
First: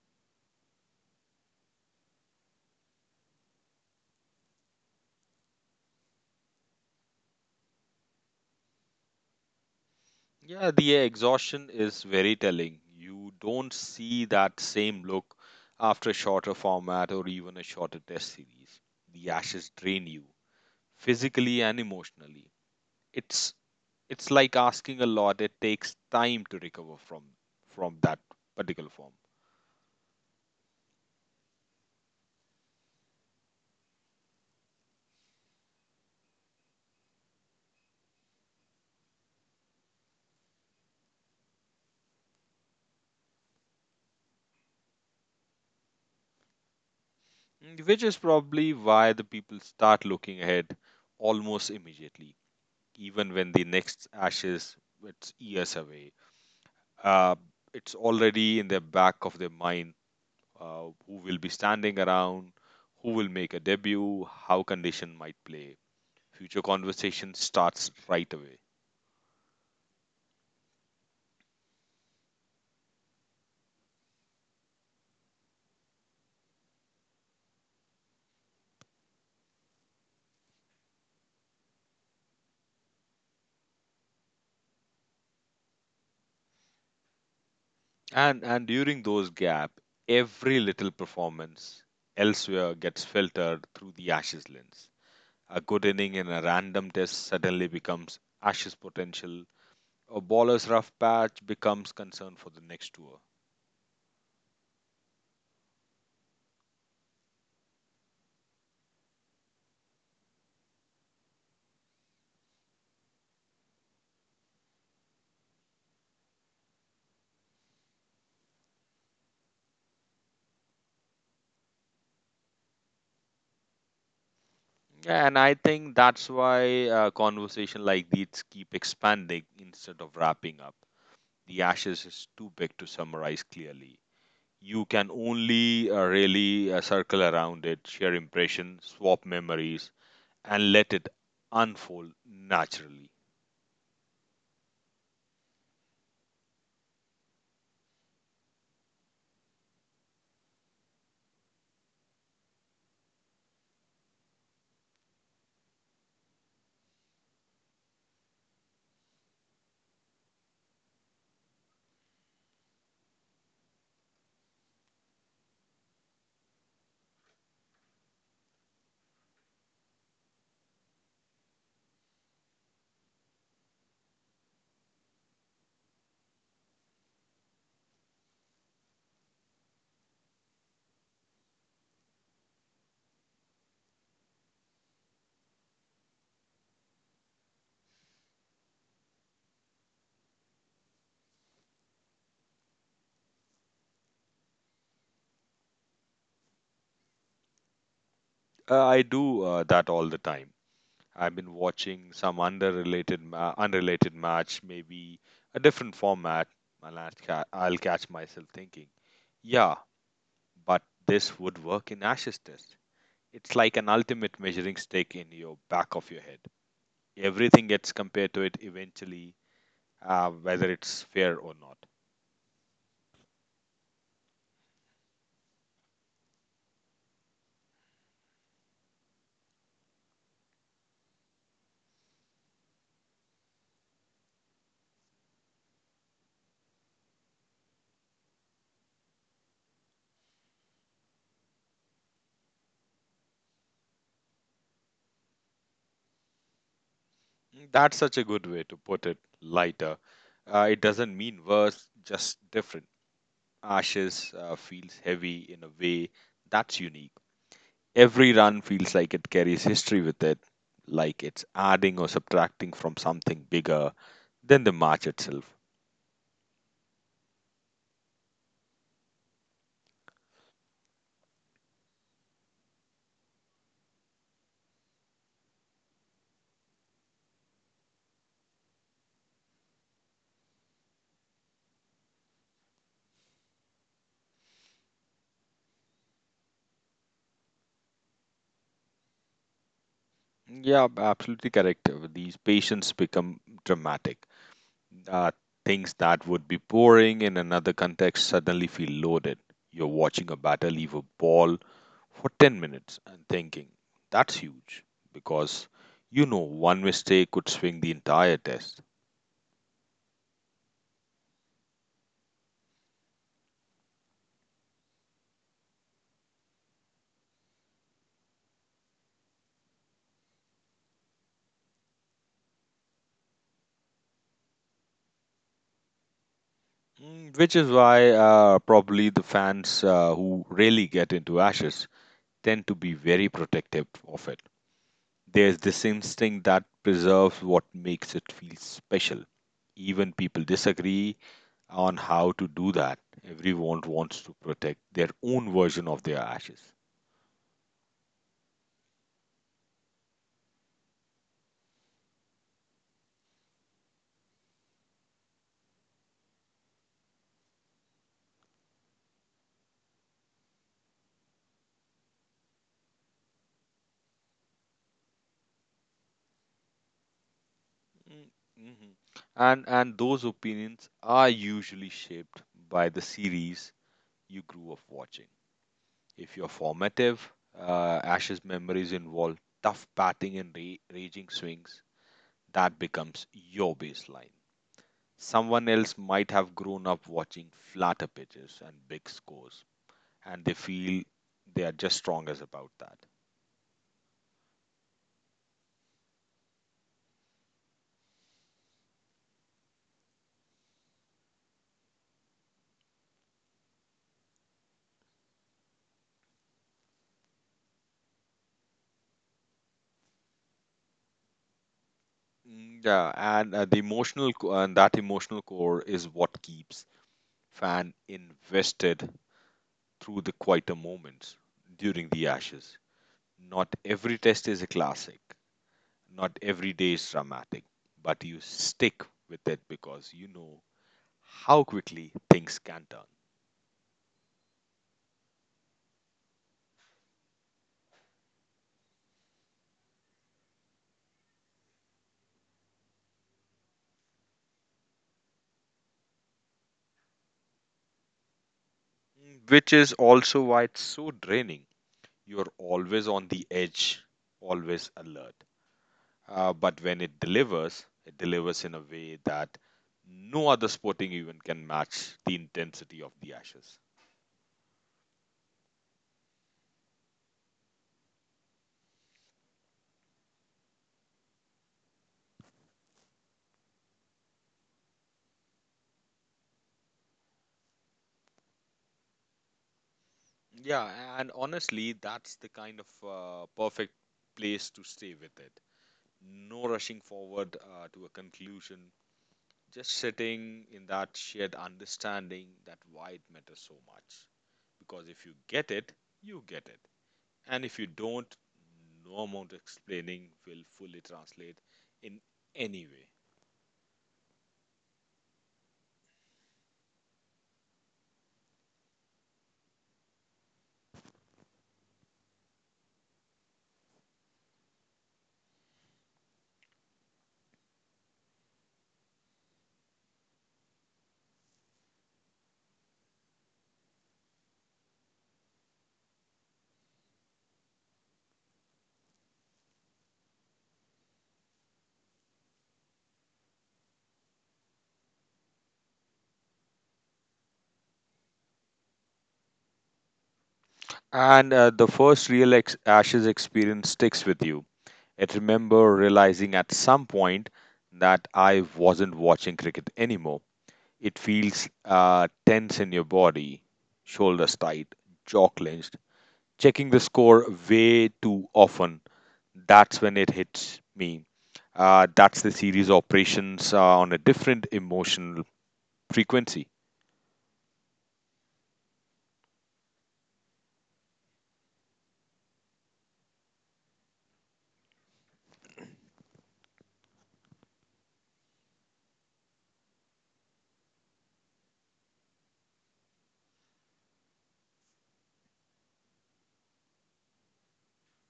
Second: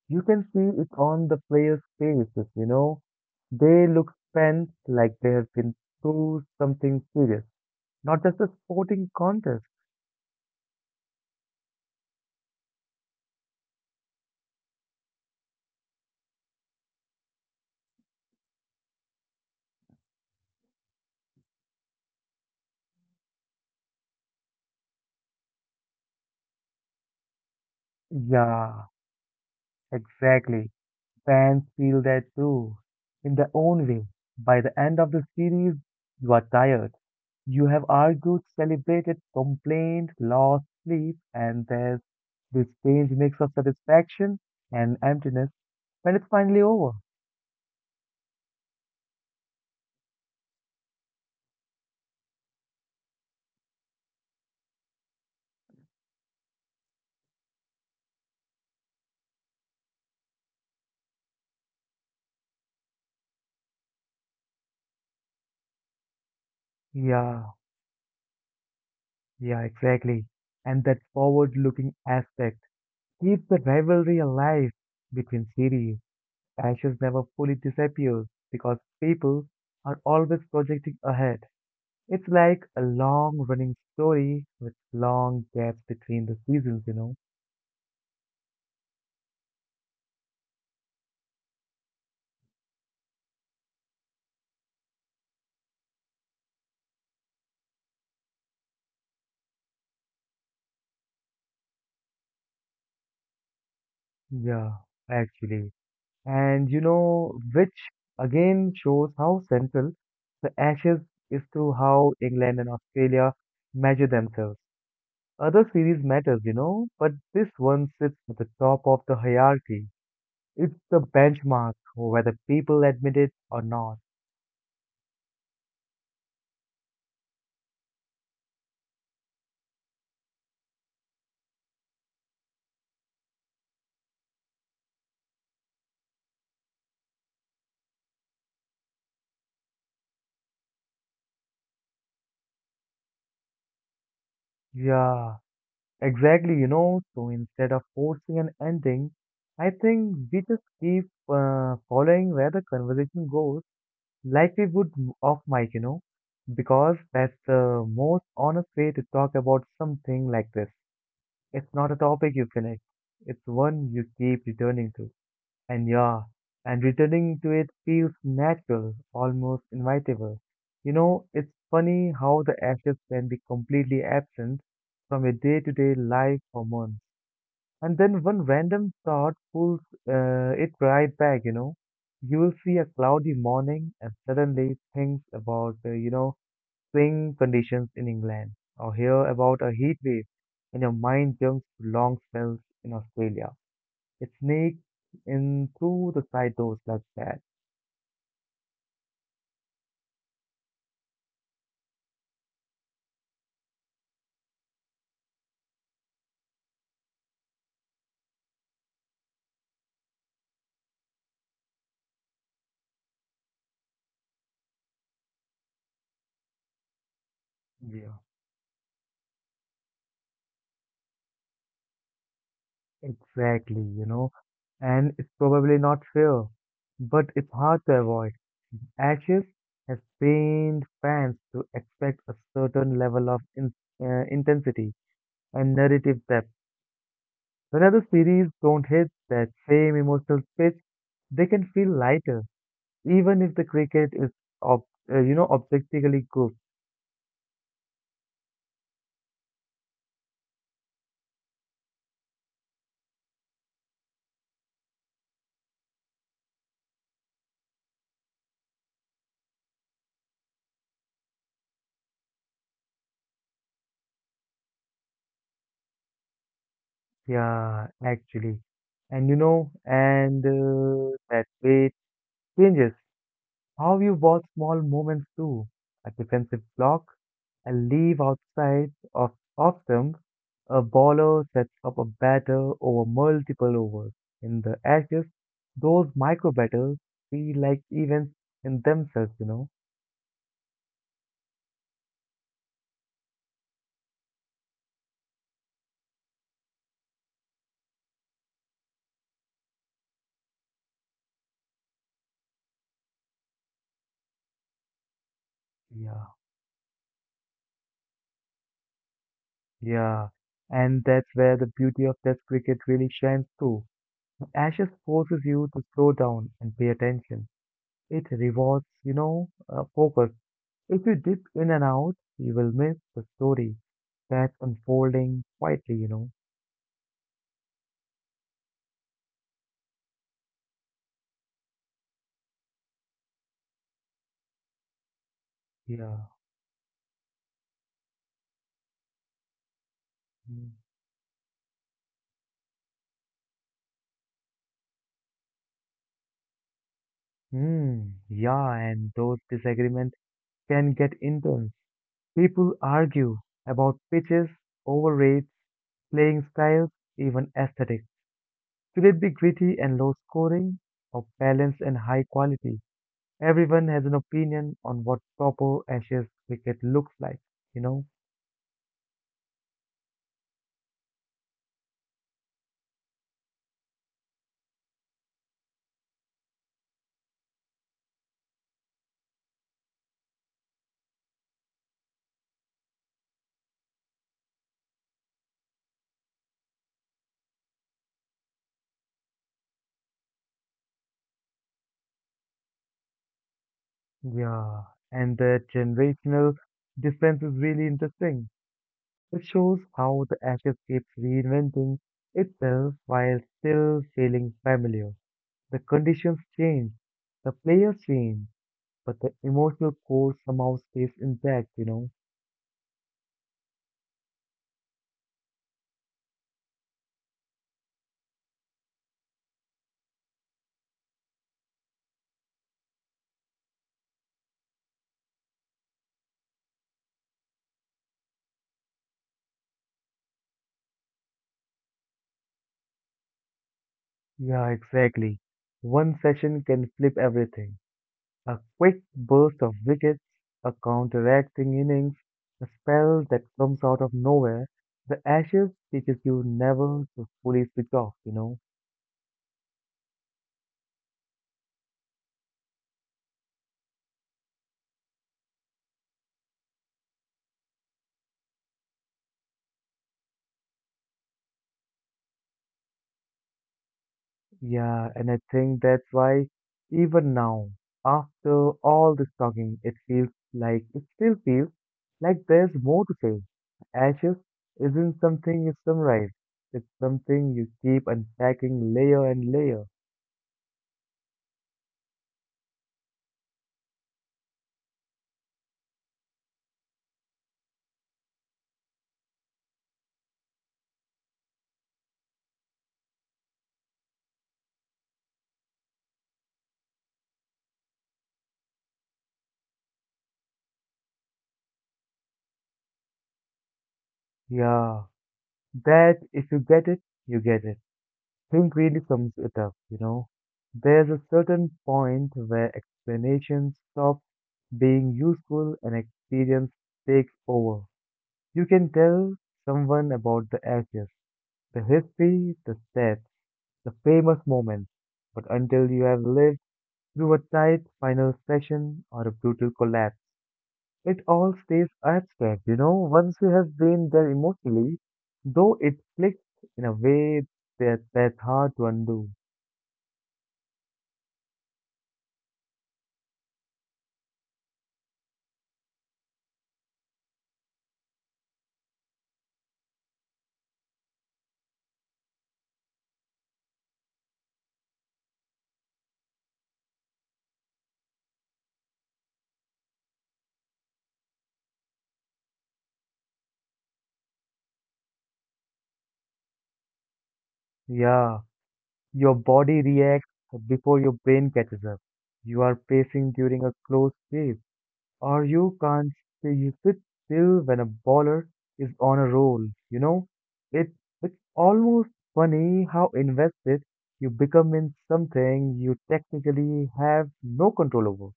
You can see it on the players' faces, you know. They look spent like they have been through something serious, not just a sporting contest. Yeah, the exhaustion is very telling. You don't see that same look after a shorter format or even a shorter test series. The Ashes drain you physically and emotionally. It's it's like asking a lot. It takes time to recover from that Yeah, particular form. exactly. Fans feel that too, in their own way. By the end of the series, you are tired. You have argued, celebrated, complained, lost sleep, and there's this strange mix of satisfaction and emptiness when it's finally over. Mm, which is probably why the people start looking ahead almost immediately even when the next ashes it's years away, uh, it's already in the back of their mind, who will be standing around, who will make a debut, how condition might play. Future conversation Yeah, starts right away. yeah, exactly. And that forward-looking aspect keeps the rivalry alive between series. Ashes never fully disappears because people are always projecting ahead. It's like a long running story with long gaps between the seasons, you know? And during those gap, every little performance elsewhere gets filtered through the Ashes lens. A good inning in a random test suddenly becomes Ashes potential. A bowler's rough patch becomes concern for the next tour. Yeah, actually. And you know, which again shows how central the Ashes is to how England and Australia measure themselves. Other series matters, you know, but this one sits at the top of the hierarchy. It's the benchmark, whether people admit it or not. And I think that's why conversation like these keep expanding instead of wrapping up. The Ashes is too big to summarize clearly. You can only really circle around it, share impressions, swap memories, and let it unfold naturally. Yeah. Exactly, you know, so instead of forcing an ending, I think we just keep following where the conversation goes, like we would off mic, you know, because that's the most honest way to talk about something like this. It's not a topic you finish, it's one you keep returning to. And yeah, and returning to it feels natural, almost inevitable. You know, it's funny how the ashes can be completely absent from your day to day life for months and then one random thought pulls it right back, you know. You will see a cloudy morning and suddenly things about, you know, swing conditions in England or hear about a heat wave and your mind jumps to long spells in Australia. It sneaks in through the side doors like that. I do that all the time. I've been watching some unrelated match, maybe a different format, and I'll catch myself thinking, yeah, but this would work in Ashes Test. It's like an ultimate measuring stick in your back of your head. Everything gets Yeah, compared to it eventually, whether it's fair or not. exactly, you know. And it's probably not fair, but it's hard to avoid. Ashes has trained fans to expect a certain level of intensity and narrative depth. When other series don't hit that same emotional pitch, they can feel lighter, even if the cricket is, ob- you know, objectively good. Mm. That's such a good way to put it, lighter. It doesn't mean worse, just different. Ashes feels heavy in a way that's unique. Every run feels like it carries history with it, like it's adding or subtracting from something bigger than the match itself. Yeah, actually, and you know, and that way it changes. How you watch small moments too, a defensive block, a leave of them, a bowler sets up a batter over multiple overs. In the ashes, those micro battles feel like events in themselves, you know? Yeah, absolutely correct. These patients become dramatic. Uh, Things that would be boring in another context suddenly feel loaded. You're watching a batter leave a ball for 10 minutes and thinking, that's huge, because Yeah, you know one mistake could swing the entire test. yeah. And that's where the beauty of Test cricket really shines through. Ashes forces you to slow down and pay attention. It rewards, you know, focus. If you dip in and out, you will miss the story that's unfolding quietly, you know. Mm. Which is why probably the fans who really get into Ashes tend to be very protective of it. There's this Yeah. instinct that preserves what makes it feel special. Even people disagree on how to do that. Everyone wants to protect their own version of their Ashes. Hmm. Yeah, and those disagreements can get intense. People argue about pitches, over rates, playing styles, even aesthetics. Should it be gritty and low scoring, or balanced and high quality? Everyone has an opinion on what proper Ashes cricket looks like, you know. Mm, mhm. And those opinions are usually shaped by the series you grew up watching. If you're formative, Ash's memories involve tough batting and raging swings. That becomes your baseline. Someone else might have grown up watching flatter pitches and big scores, and they feel they are just strongest about that. Yeah, and that generational difference is really interesting. It shows how the ashes keeps reinventing itself while still feeling familiar. The conditions change, the players change, but the emotional core somehow stays intact, you know? Mm. Yeah, and that emotional core is what keeps fan invested through the quieter moments during the Ashes. Not every test is a classic. Not every day is dramatic, but you stick with it because you know how quickly things can turn. Yeah, exactly. One session can flip everything. A quick burst of wickets, a counteracting innings, a spell that comes out of nowhere. The Ashes teaches you never to fully switch off, you know? Mm. Which is also why it's so draining. You're always on the edge, always alert. But when it delivers in a way that no other sporting event can match the intensity of the Ashes. Yeah, and I think that's why even now, after all this talking, it still feels like there's more to say. Ashes isn't something you summarize. It's something you keep unpacking layer and layer. Yeah, and honestly, that's the kind of perfect place to stay with it. No rushing forward to a conclusion. Just sitting in that shared understanding that why it matters so much. Because if you get it, you get it. And if you don't, no amount of explaining will fully translate in any way. Yeah, that if you get it, you get it. Think really sums it up, you know. There's a certain point where explanations stop being useful and experience takes over. You can tell someone about the ashes, the history, the stats, the famous moments, but until you have lived through a tight final session or a brutal collapse, it all stays abstract, you know. Once you have been there emotionally, though it clicks in a way that's hard to undo. And the first real ashes experience sticks with you. I remember realizing at some point that I wasn't watching cricket anymore. It feels tense in your body, shoulders tight, jaw clenched, checking the score way too often. That's when it hits me. That's the series operations on a different emotional frequency. Yeah. Your body reacts before your brain catches up. You are pacing during a close race, or you can't stay, you sit still when a baller is on a roll. You know, it it's almost funny how invested you become in something you technically have no control over,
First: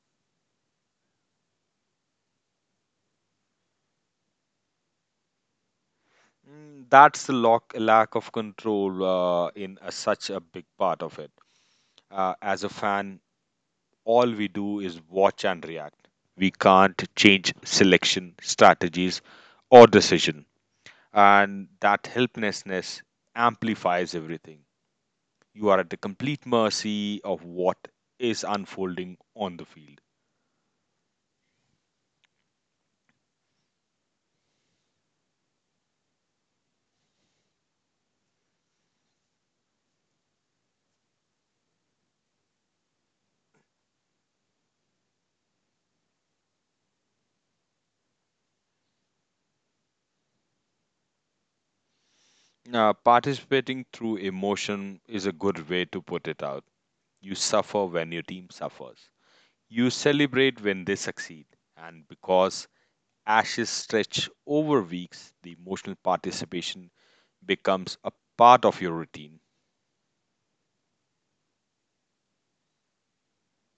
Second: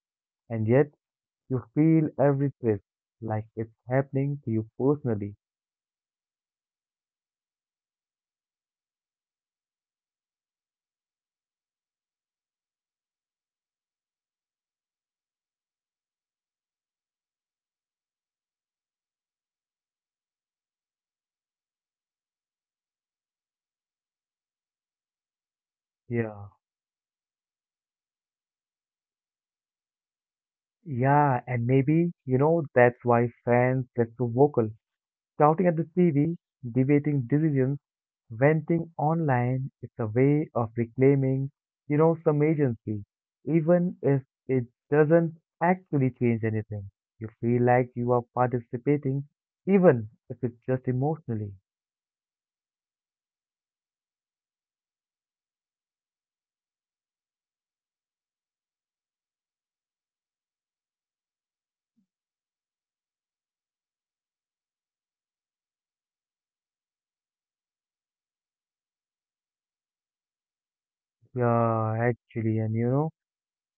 and yet you feel every twist like it's happening to you personally. Mm. That's the lock, lack of control in a, such a big part of it. As a fan, all we do is watch and react. We can't change selection, strategies, or decision. And that helplessness amplifies everything. You are at the complete Yeah. mercy of what is unfolding on the field. Yeah, and maybe, you know, that's why fans get so vocal. Shouting at the TV, debating decisions, venting online, it's a way of reclaiming, you know, some agency. Even if it doesn't actually change anything, you feel like you are participating, even if it's just emotionally. Participating through emotion is a good way to put it out. You suffer when your team suffers. You celebrate when they succeed. And because ashes stretch over weeks, the emotional participation becomes a part of your routine. Yeah, actually, and you know,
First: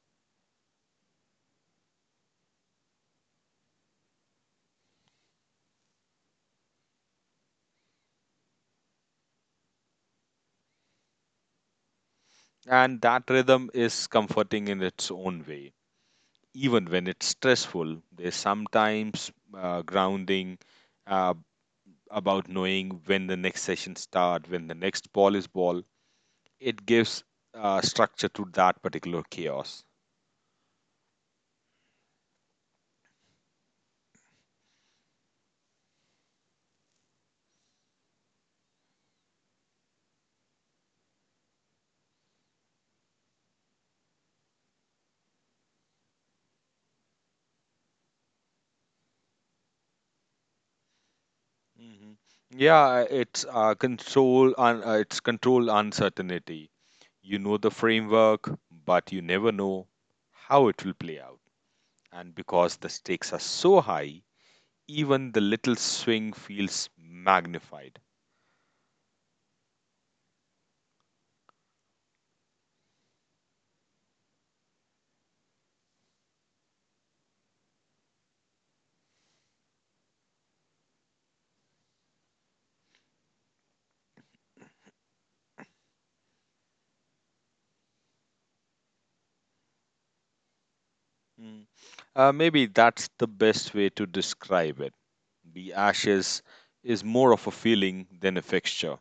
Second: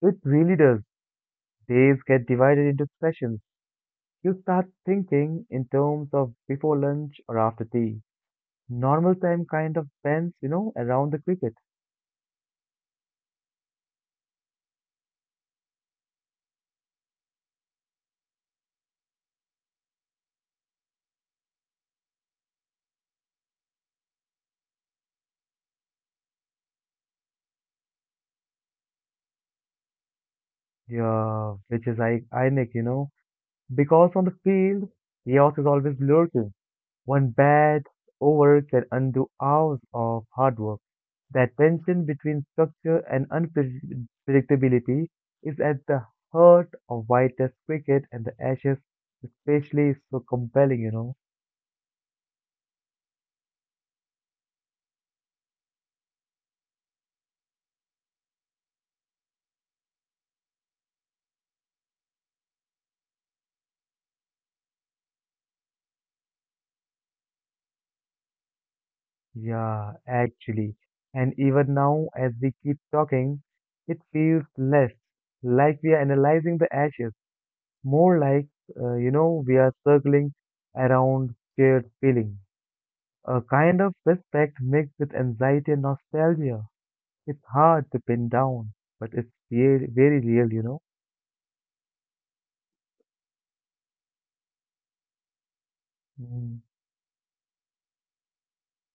it really does. Days get divided into sessions. You start thinking in terms of before lunch or after tea. Normal time kind of bends, you know, around the cricket. And that rhythm is comforting in its own way. Even when it's stressful, there's sometimes grounding, uh, about knowing when the next session start, when the next ball is ball. It gives structure to that particular chaos. Yeah, which is like ironic, you know, because on the field, chaos is always lurking. One bad over can undo hours of hard work. That tension between structure and unpredictability is at the heart of why Test cricket and the Ashes especially is so compelling, you know. Mhm. Yeah, it's it's control uncertainty. You know the framework, but you never know how it will play out. And because the stakes are so high, even the little swing feels magnified. Yeah, actually. And even now, as we keep talking, it feels less like we are analyzing the Ashes. More like, you know, we are circling around shared feeling, a kind of respect mixed with anxiety and nostalgia. It's hard to pin down, but it's very, very real, you know. Mm. Maybe that's the best way to describe it. The ashes Mm, is more of a feeling than a fixture.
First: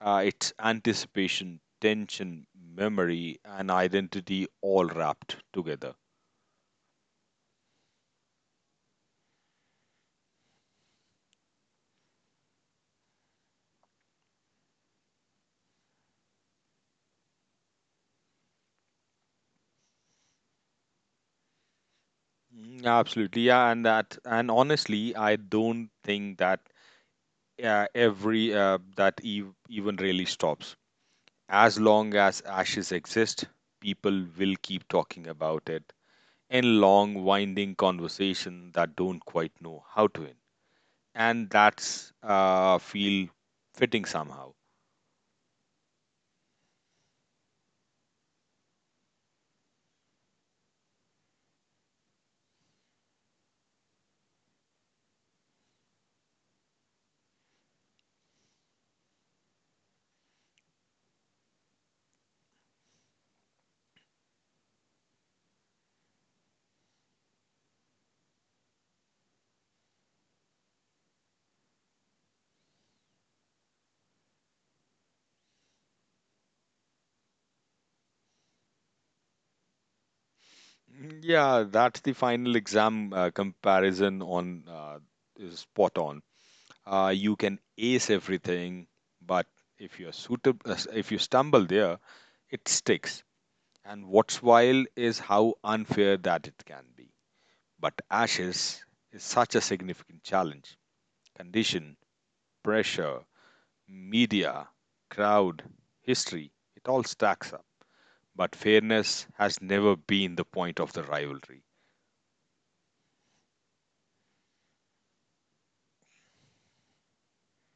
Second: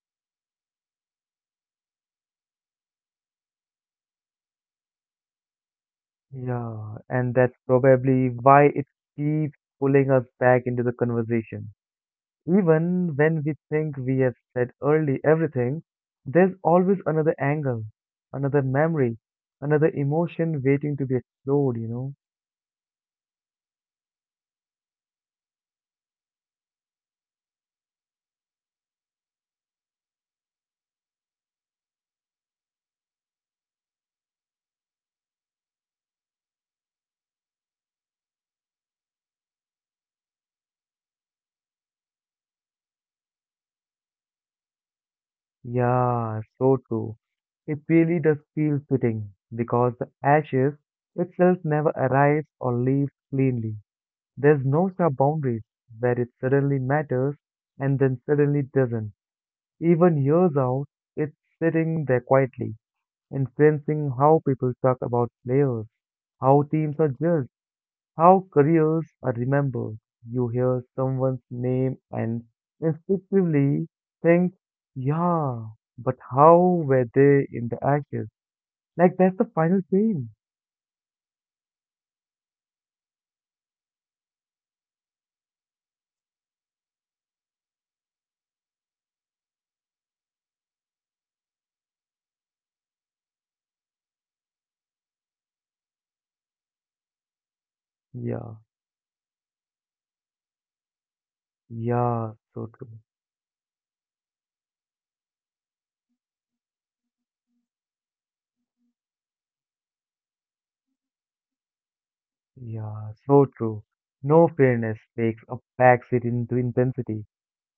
It's anticipation, tension, memory, and identity all wrapped together. yeah, and that's probably why it keeps pulling us back into the conversation. Even when we think we have said early everything, there's always another angle, another memory, another emotion waiting to be explored. Mm. Absolutely, yeah, and that, and honestly, I don't think that even really stops. As long as ashes exist, people will keep talking about it in long, winding conversation that don't quite know how to end. And that's feel fitting somehow. Yeah, so true. It really does feel fitting because the ashes itself never arrives or leaves cleanly. There's no sharp boundaries where it suddenly matters and then suddenly doesn't. Even years out, it's sitting there quietly, influencing how people talk about players, how teams are judged, how careers are remembered. You hear someone's name and instinctively think, yeah, but how were they in the ashes? Like that's the final scene. Yeah, that's the final exam comparison on is spot on. You can ace everything, but if you're suitable, if you stumble there, it sticks. And what's wild is how unfair that it can be. But Yeah, ashes is such a significant challenge. Condition, yeah, so true. pressure, media, crowd, history, it all stacks up. But fairness has never been the point of the rivalry. Yeah, so true. No, fairness takes a backseat into intensity.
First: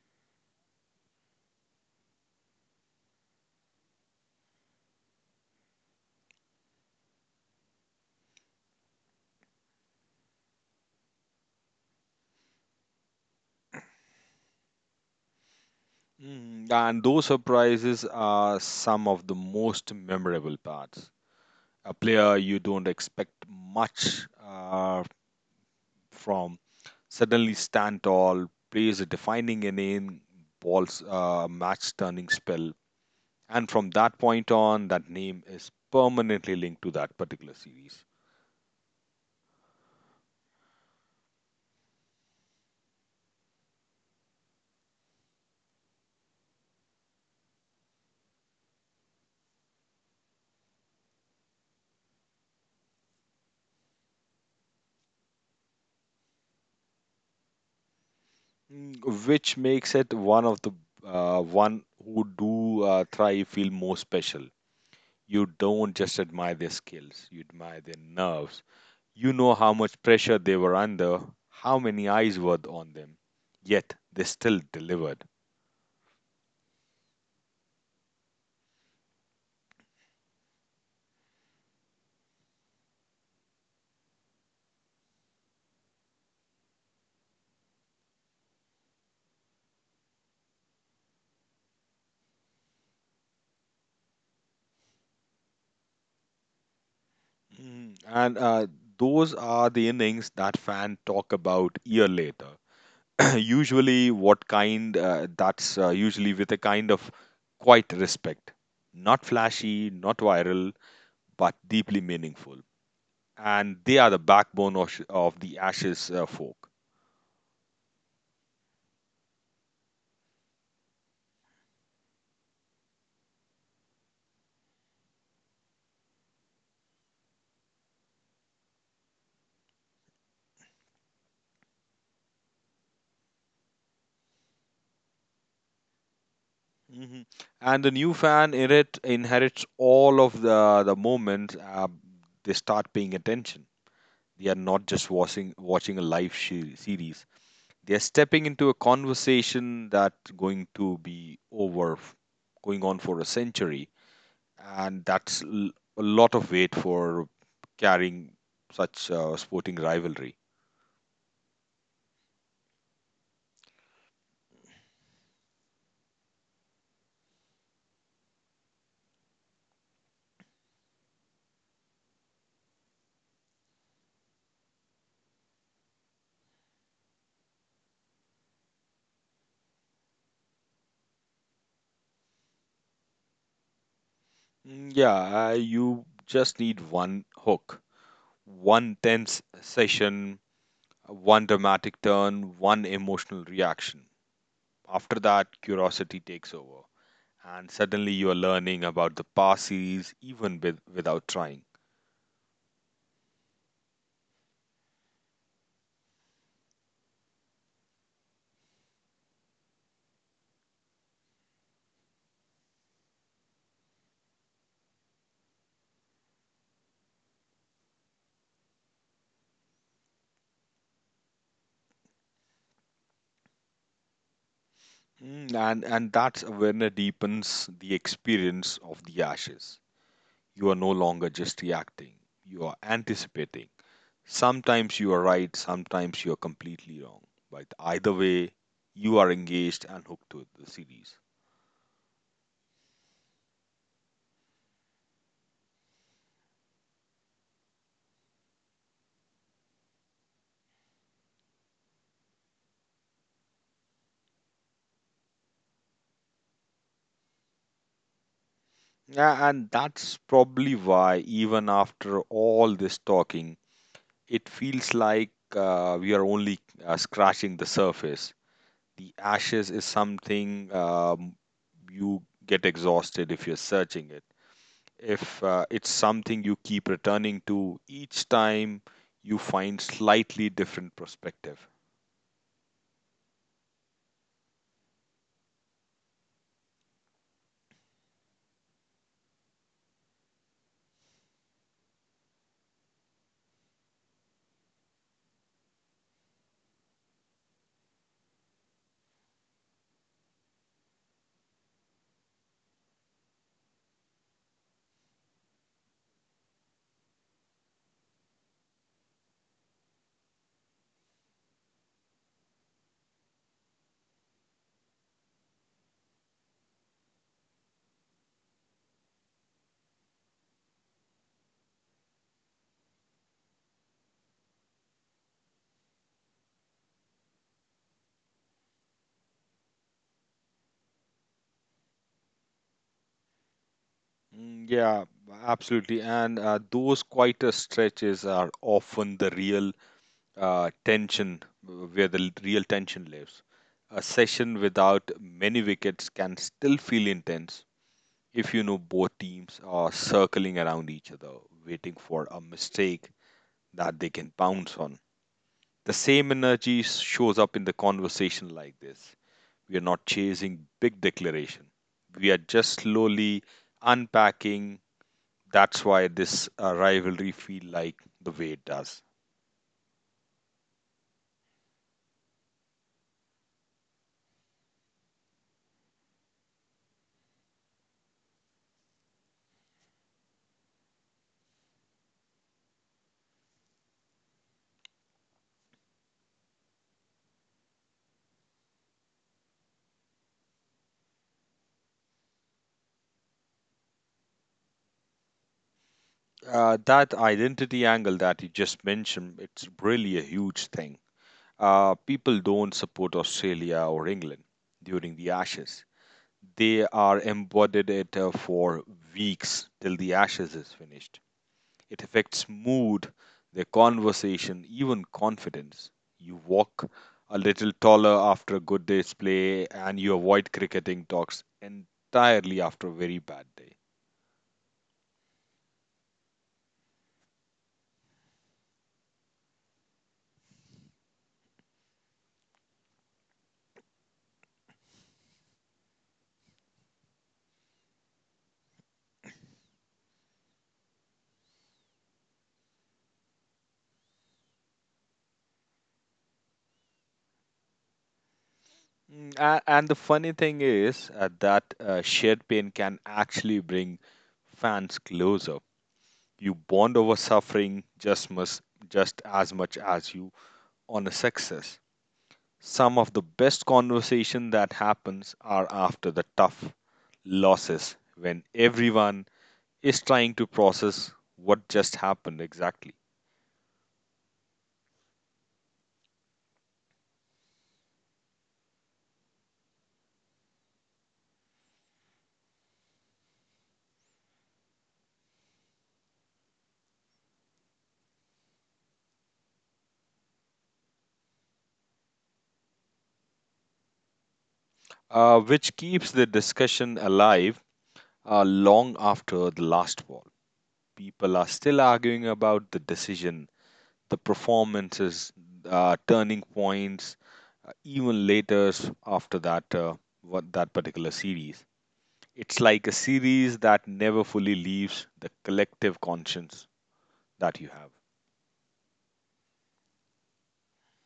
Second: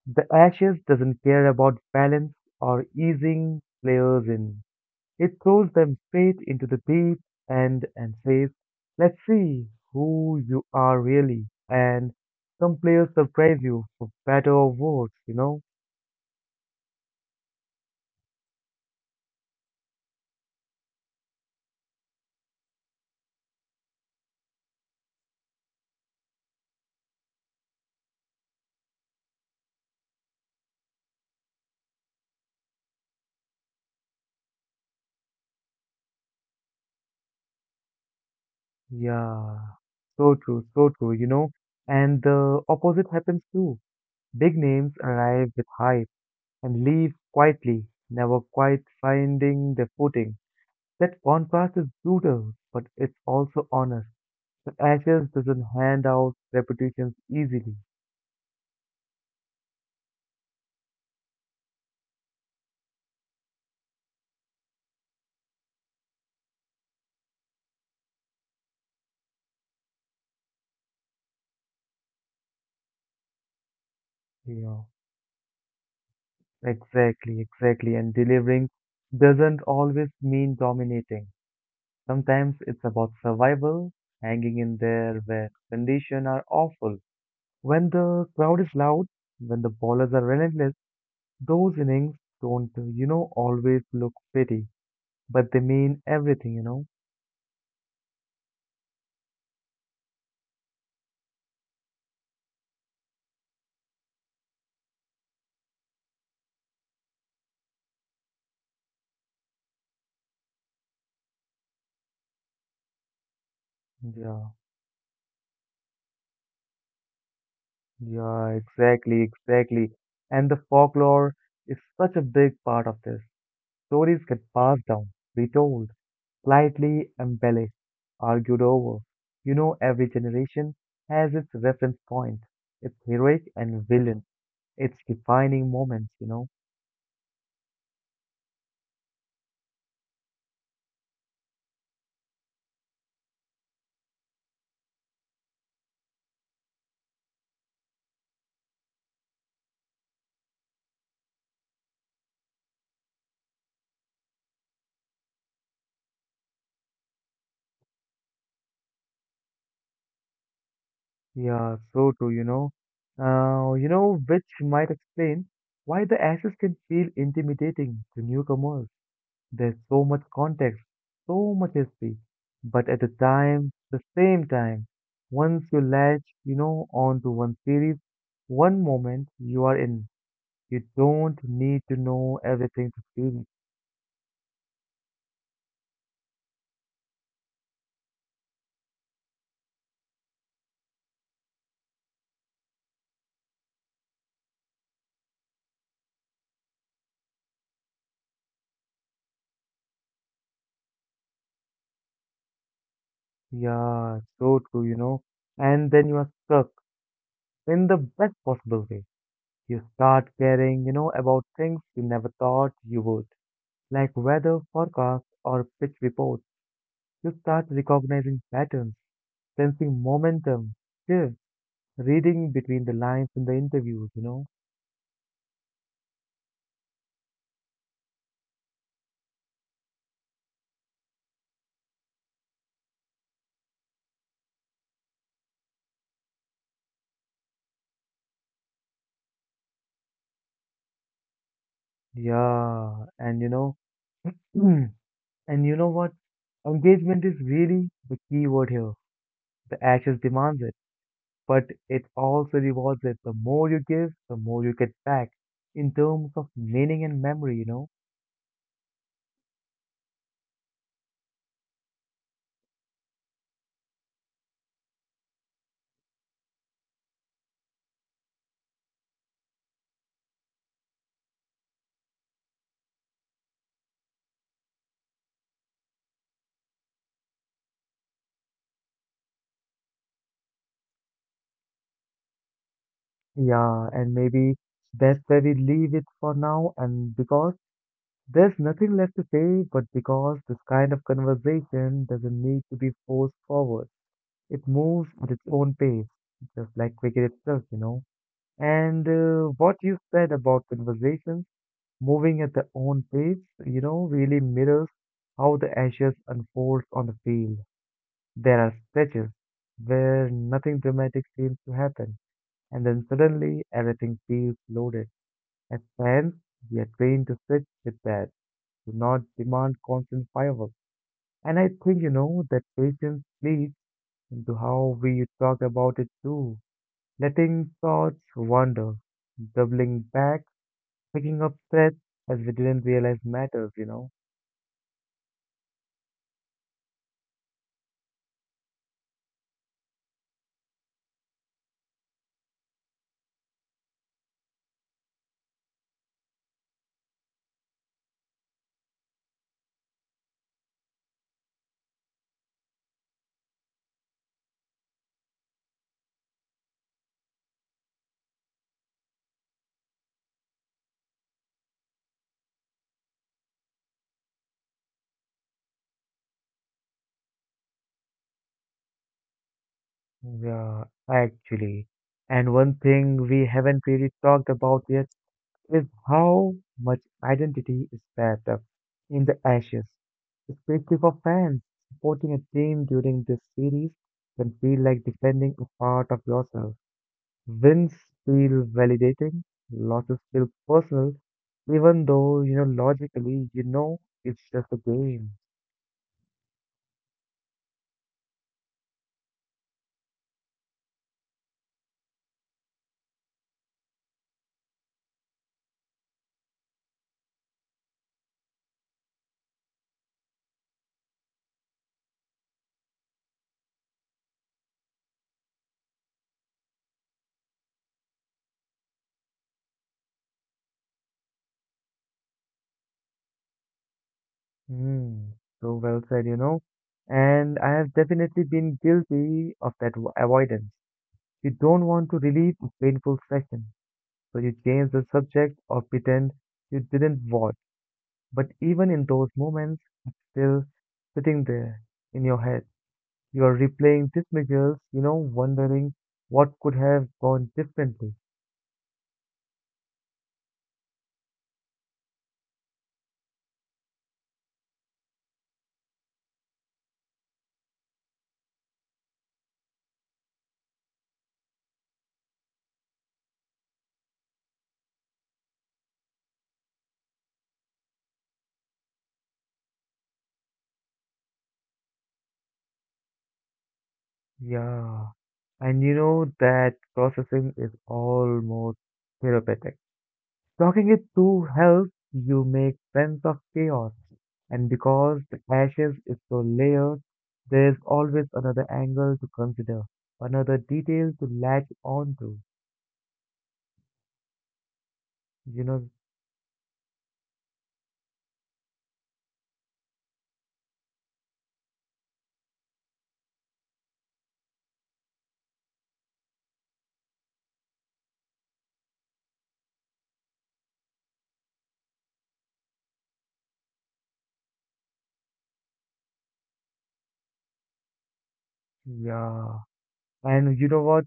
The Ashes doesn't care about balance or easing players in. It throws them straight into the deep end and says, let's see who you are really. And some players surprise you for better or worse, you know? Mm. And those surprises are some of the most memorable parts. A player you don't expect much from suddenly stand tall, plays a defining inning, balls match turning spell, and from that point on, that name is permanently linked to that particular series. Yeah, so true, you know? And the opposite happens too. Big names arrive with hype and leave quietly, never quite finding their footing. That contrast is brutal, but it's also honest. The Ashes doesn't hand out reputations easily, Mm, which makes it one of the one who do thrive feel more special. You don't just admire their skills, you admire their nerves. You know how much pressure they were under, how many eyes were on them, yet they you still know. delivered. Exactly, exactly. And delivering doesn't always mean dominating. Sometimes it's about survival, hanging in there where conditions are awful. When the crowd is loud, when the bowlers are relentless, those innings don't always look pretty, but they mean everything, you know? Mm. And those are the innings that fan talk about year later. [clears throat] Usually, what kind? That's Usually with a kind of quiet respect, not flashy, not viral, but deeply meaningful. And they are the Yeah, backbone of the Ashes folk. yeah, exactly, exactly. And the folklore is such a big part of this. Stories get passed down, retold slightly embellished, argued over. You know, every generation has its reference point, its heroic and villain, its defining moments, you know. Hmm. And the new inherits all of the moments they start paying attention. They are not just watching a series. They are stepping into a conversation that's going to be over, f- going on for a century, and a lot of weight for carrying such sporting rivalry. Yeah, so true, you know. Which might explain why the ashes can feel intimidating to newcomers. There's so much context, so much history, but at the time, the same time, once you latch onto one series, one moment you are in. You don't need to know everything to feel, it. Mm. Yeah, you just need one hook, one tense session, one dramatic turn, one emotional reaction. After that, curiosity takes over, and suddenly you are learning about the past series even without trying. Yeah, so true, you know. And then you are stuck in the best possible way. You start caring about things you never thought you would, like weather forecasts or pitch reports. You start recognizing patterns, sensing momentum, shifts, reading between the lines in the interviews. Mm. And that's awareness deepens the experience of the ashes. You are no longer just reacting; you are anticipating. Sometimes you are right, sometimes you are completely wrong. But either way, you are engaged and hooked to the series. Yeah, and you know, [clears throat] and you know what? Engagement is really the key word here. The ashes demands it, but it also rewards it. The more you give, the more you get back in terms of meaning and memory. Yeah, and that's probably why, even after all this talking, it feels like we are only scratching the surface. The ashes is something you get exhausted if you're searching it. If it's something you keep returning to each time you find slightly different perspective. Yeah, and maybe that's where we leave it for now. And because there's nothing left to say, but because this kind of conversation doesn't need to be forced forward, it moves at its own pace, just like cricket itself, you know. And what you said about conversations moving at their own pace really mirrors how the ashes unfolds on the field. There are stretches where nothing dramatic seems to happen, and then suddenly everything feels loaded. As fans, we are trained to sit with that, to not demand constant fireworks. And I think that patience leads into how we talk about it too. Letting thoughts wander, doubling back, picking up threads as we didn't realize matters. Yeah, absolutely. And those quieter stretches are often the real uh, tension, where the real tension lives. A session without many wickets can still feel intense if you know both teams are circling around each other, waiting for a mistake that they can bounce on. The same energy shows up in the conversation like this. We are not chasing big declaration. We are just slowly unpacking. That's why this rivalry feel like the way it does. Yeah, actually. And one thing we haven't really talked about yet is how much identity is wrapped up in the ashes, especially for fans. Supporting a team during this series can feel like defending a part of yourself. Wins feel validating, losses feel personal, even though, you know, logically, you know, it's just a game. That identity angle that you just mentioned, it's really a huge thing. People don't support Australia or England during the Ashes. They are embodied it for weeks till the Ashes is finished. It affects mood, their conversation, even confidence. You walk a little taller after a good day's play, and you avoid cricketing talks entirely after a very bad day. Hmm, so well said, you know. And I have definitely been guilty of that avoidance. You don't want to relive a painful session. So you change the subject or pretend you didn't watch. But even in those moments, still sitting there in your head, you are replaying these miracles, wondering what could have gone differently. And the funny thing is that shared pain can actually bring fans closer. You bond over suffering just as much as you on a success. Some of the best conversation that happens are after the tough losses when everyone is trying to process what just happened exactly, Yeah. And you know that processing is almost therapeutic. Talking it through helps you make sense of chaos, and because the ashes is so layered, there is always another angle to consider, another detail to latch on to. You which know, keeps the discussion alive long after the last war. People are still arguing about the decision, the performances, turning points, even later after that what that particular series. It's like a series that never fully leaves the collective conscience that you have. yeah. And you know what?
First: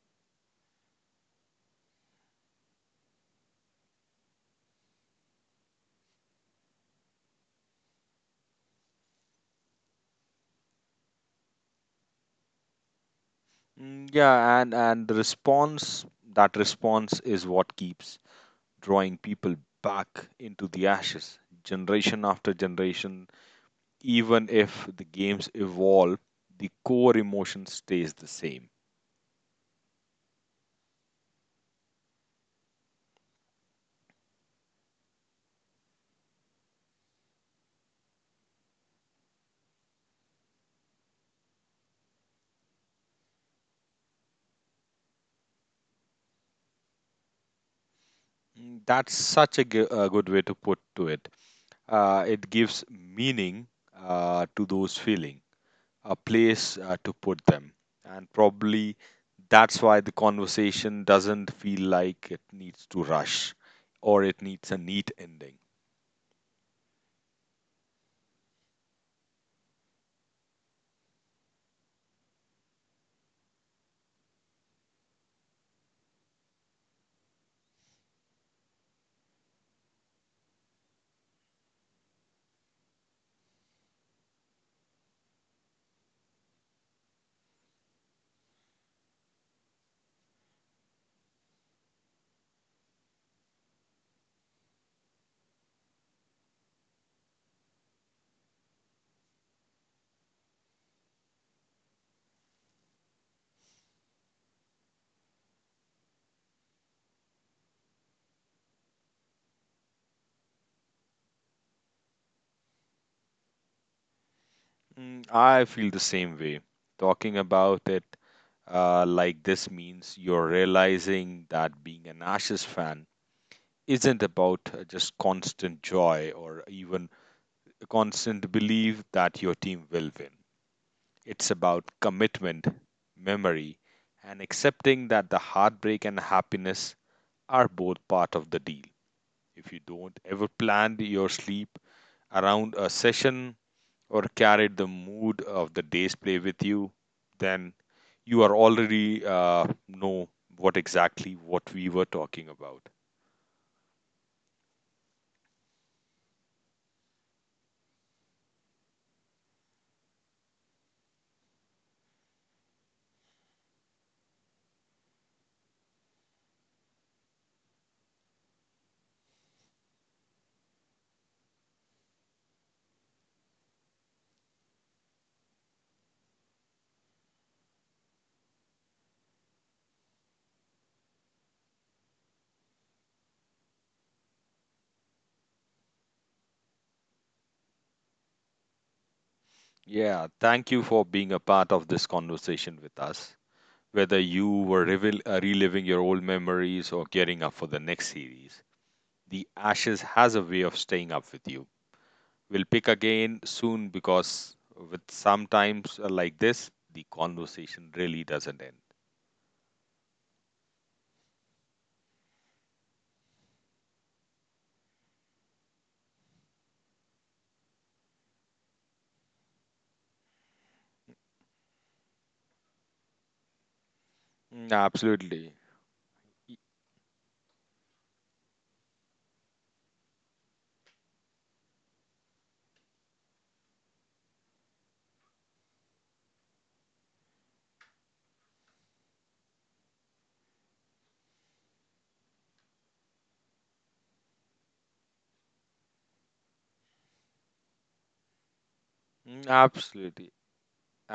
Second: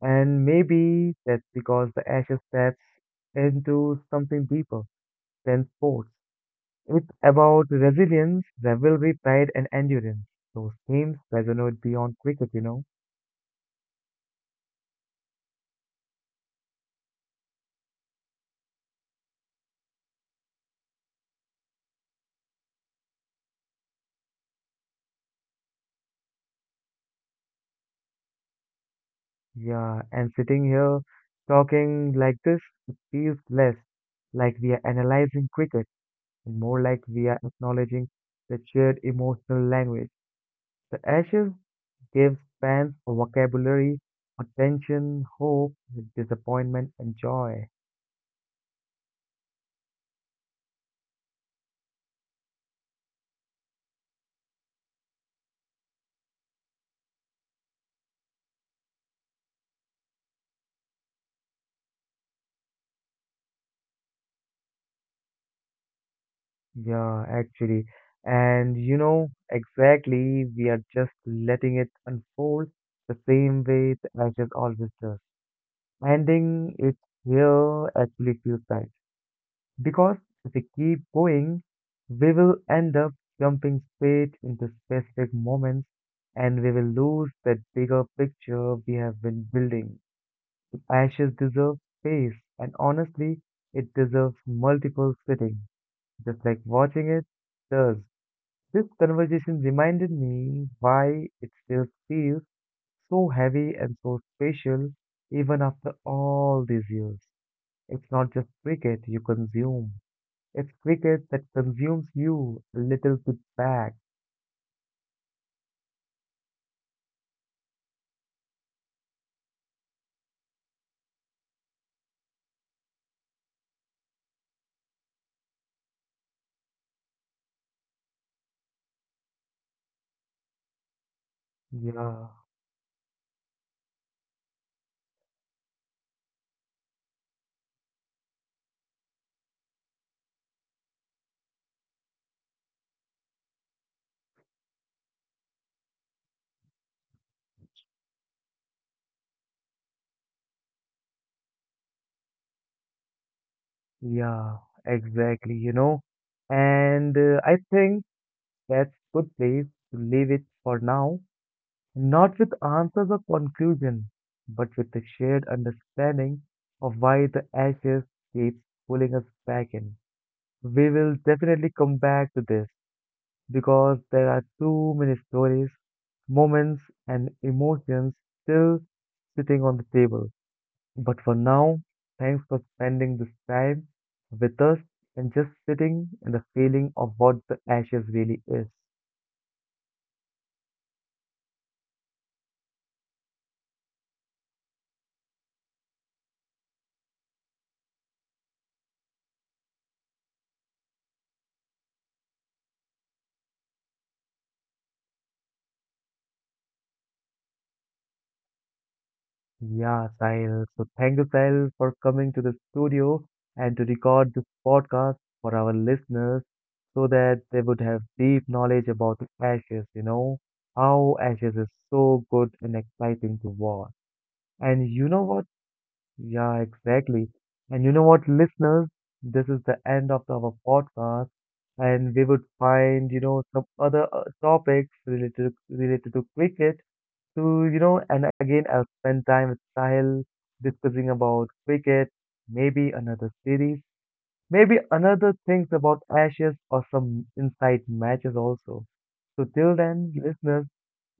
And maybe that's because the ashes taps into something deeper than sports. It's about resilience, rivalry, pride, and endurance. Those themes resonate beyond cricket, you know. Yeah, and the response that response is what keeps drawing people back into the ashes, generation after generation, even if the games evolve, the core emotion stays the same. Yeah, and sitting here talking like this, it feels less like we are analyzing cricket and more like we are acknowledging the shared emotional language. The Ashes gives fans a vocabulary, attention, hope, disappointment, and joy. That's such a good way to put to it. It gives meaning to those feeling, a place to put them, and probably that's why the conversation doesn't feel like it needs to rush or it needs a neat ending. Yeah, actually. And you know, exactly, we are just letting it unfold the same way the Ashes always does. Ending it here actually feels right. Because if we keep going, we will end up jumping straight into specific moments and we will lose that bigger picture we have been building. Ashes deserve space, and honestly, it deserves multiple sittings, just like watching it does. This conversation reminded me why it still feels so heavy and so special even after all these years. It's not just cricket you consume, it's cricket that consumes you a little bit back. I feel the same way. Talking about it like this means you're realizing that being an Ashes fan isn't about just constant joy or even a constant belief that your team will win. It's about Yeah, commitment, memory, and accepting that the heartbreak and happiness are both part of the deal. If you don't ever plan your sleep around a session or carried the mood of the day's play with you, then you are already know what exactly what we were talking about. yeah, exactly, you know. And I think that's good place to leave it for now. Not with answers or conclusion, but with the shared understanding of why the ashes keeps pulling us back in. We will definitely come back to this because there are too many stories, moments, and emotions still sitting on the table. But for now, thanks for spending this time with us and just sitting in the feeling of what the ashes really is. Yeah, thank you for being a part of this conversation with us. Whether you were reliving your old memories or gearing up for the next series, the Ashes has a way of staying up with you. We'll pick again soon because with sometimes like this, the conversation really doesn't end. Yeah, Sahil. So thank you, Sahil, for coming to the studio and to record this podcast for our listeners so that they would have deep knowledge about the ashes, you know, how ashes is so good and exciting to watch. And you know what? Absolutely. Yeah, exactly. And you know what, listeners, this is the end of our podcast, and we would find, you know, some other topics related to cricket and again, I'll spend time with Sahil discussing about cricket, maybe another series, maybe another things about Ashes or some inside matches also. So till then, Absolutely. listeners,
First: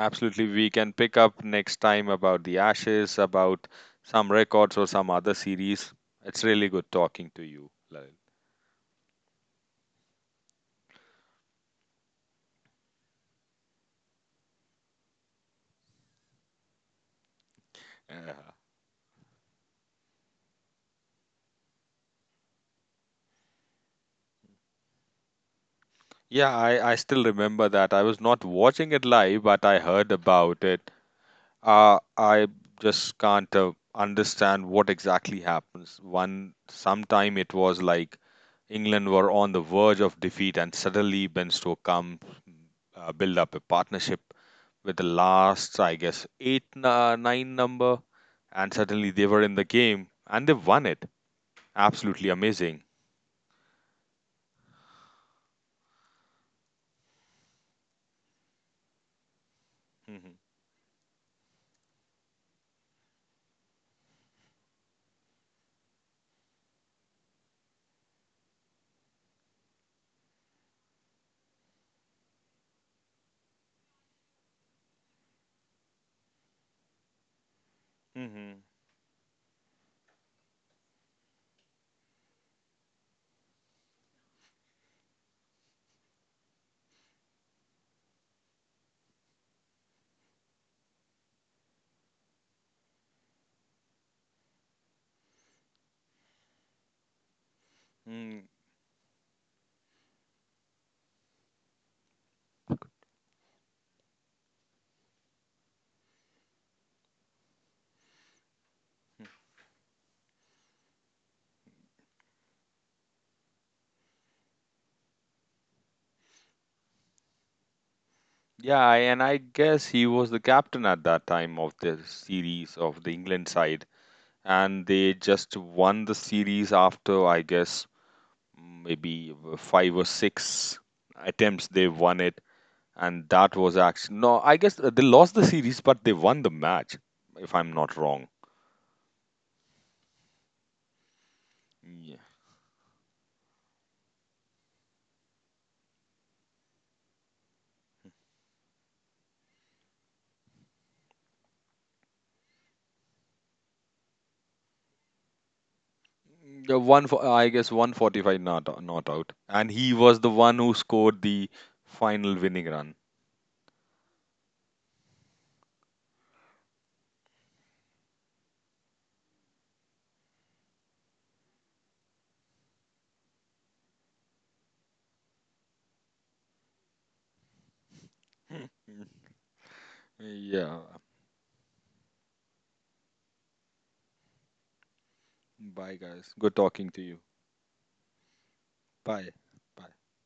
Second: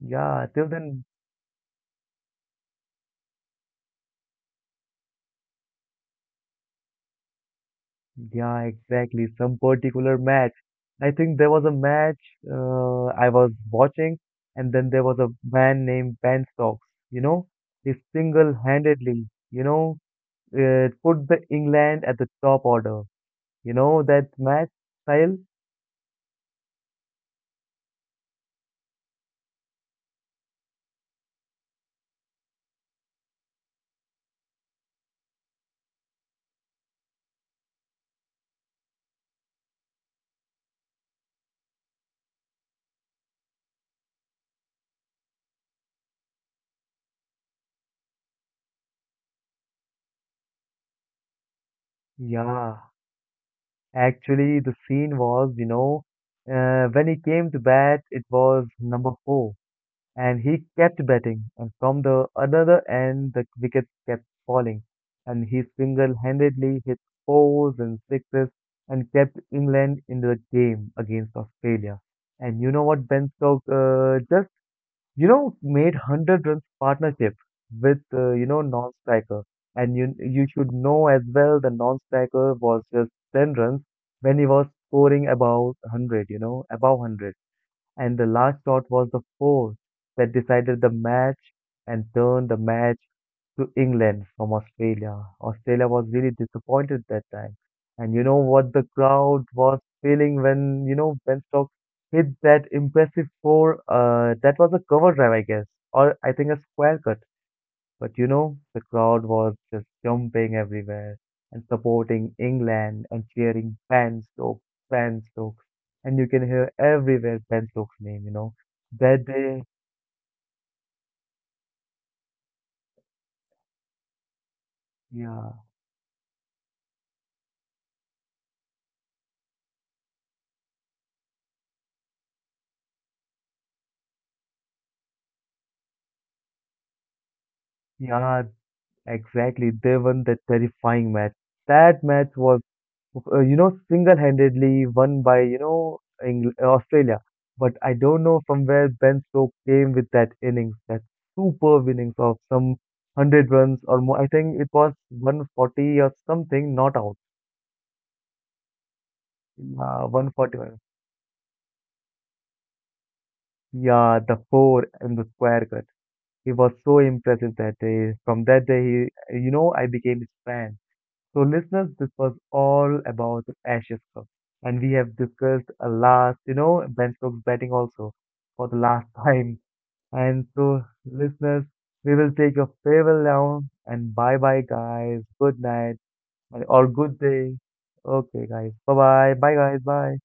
yeah, till We can then, pick up next time about the Ashes, about some records or some other series. It's really good talking to you, Lalil. yeah, exactly. Some particular match. I think there was a match I was watching, and then there was a man named Ben Stokes. You know, he Yeah. single-handedly, you know, put the England at the top order. You know that match style? Yeah, I still remember that. I was not watching it live, but I heard about it. I just can't understand what exactly happens. One, sometime it was like England were on the verge of defeat, and suddenly Ben Stoke comes, build up a partnership with the last, I guess, eight, nine number, and suddenly they were in the game and they won it. Absolutely Yeah, amazing. actually, the scene was, you know, when he came to bat, it was number 4. Hmm. And he kept batting, and from the another end, the wickets kept falling, and he single-handedly hit fours and sixes and kept England in the game against Australia. And you know what, Ben Stokes just you know made 100 runs partnership with you know non-striker, and you should know as well the non-striker was just 10 runs when he was scoring about 100, you know, above 100 and the last shot was the fourth that decided the match and turned the match to England from Australia. Australia was really disappointed that time. And you know Hmm. what the crowd was feeling when, you know, Ben Stokes hit that impressive four. That was a cover drive, I guess, or I think a square cut. But you know, the crowd was just jumping everywhere and supporting England and cheering Ben Stokes, Ben Stokes. And you can hear everywhere Ben Stokes' name, you know. Yeah, I- and That I day, guess he was the captain at that time of the series of the England side, and they just yeah, won the series after I guess maybe five or six attempts they won it, and that was actually no, I guess they lost the series, but they won the match, if I'm not wrong. yeah, exactly. They won that terrifying match. That Yeah. match was single-handedly won by, you know, Australia. But I don't know from where Ben Stokes came with that innings, that superb innings of some 100 runs or more. I think it was 140 or something, The not one out. for I guess 145 not out, and he was the one who 141. scored the final winning run. Yeah, the four and the square cut. He was so impressive that day. From that day, he, you know, I became his fan. So, listeners, this was all about the Ashes Cup, and we have discussed a last, you know, Ben Stokes batting also for the [laughs] last [laughs] time. And Yeah, so, listeners, we will take a farewell now, and bye bye, guys. Good night bye guys. Good or talking to good you. day. Okay, guys. Bye Vale, bye. Bye, guys. vale. Bye.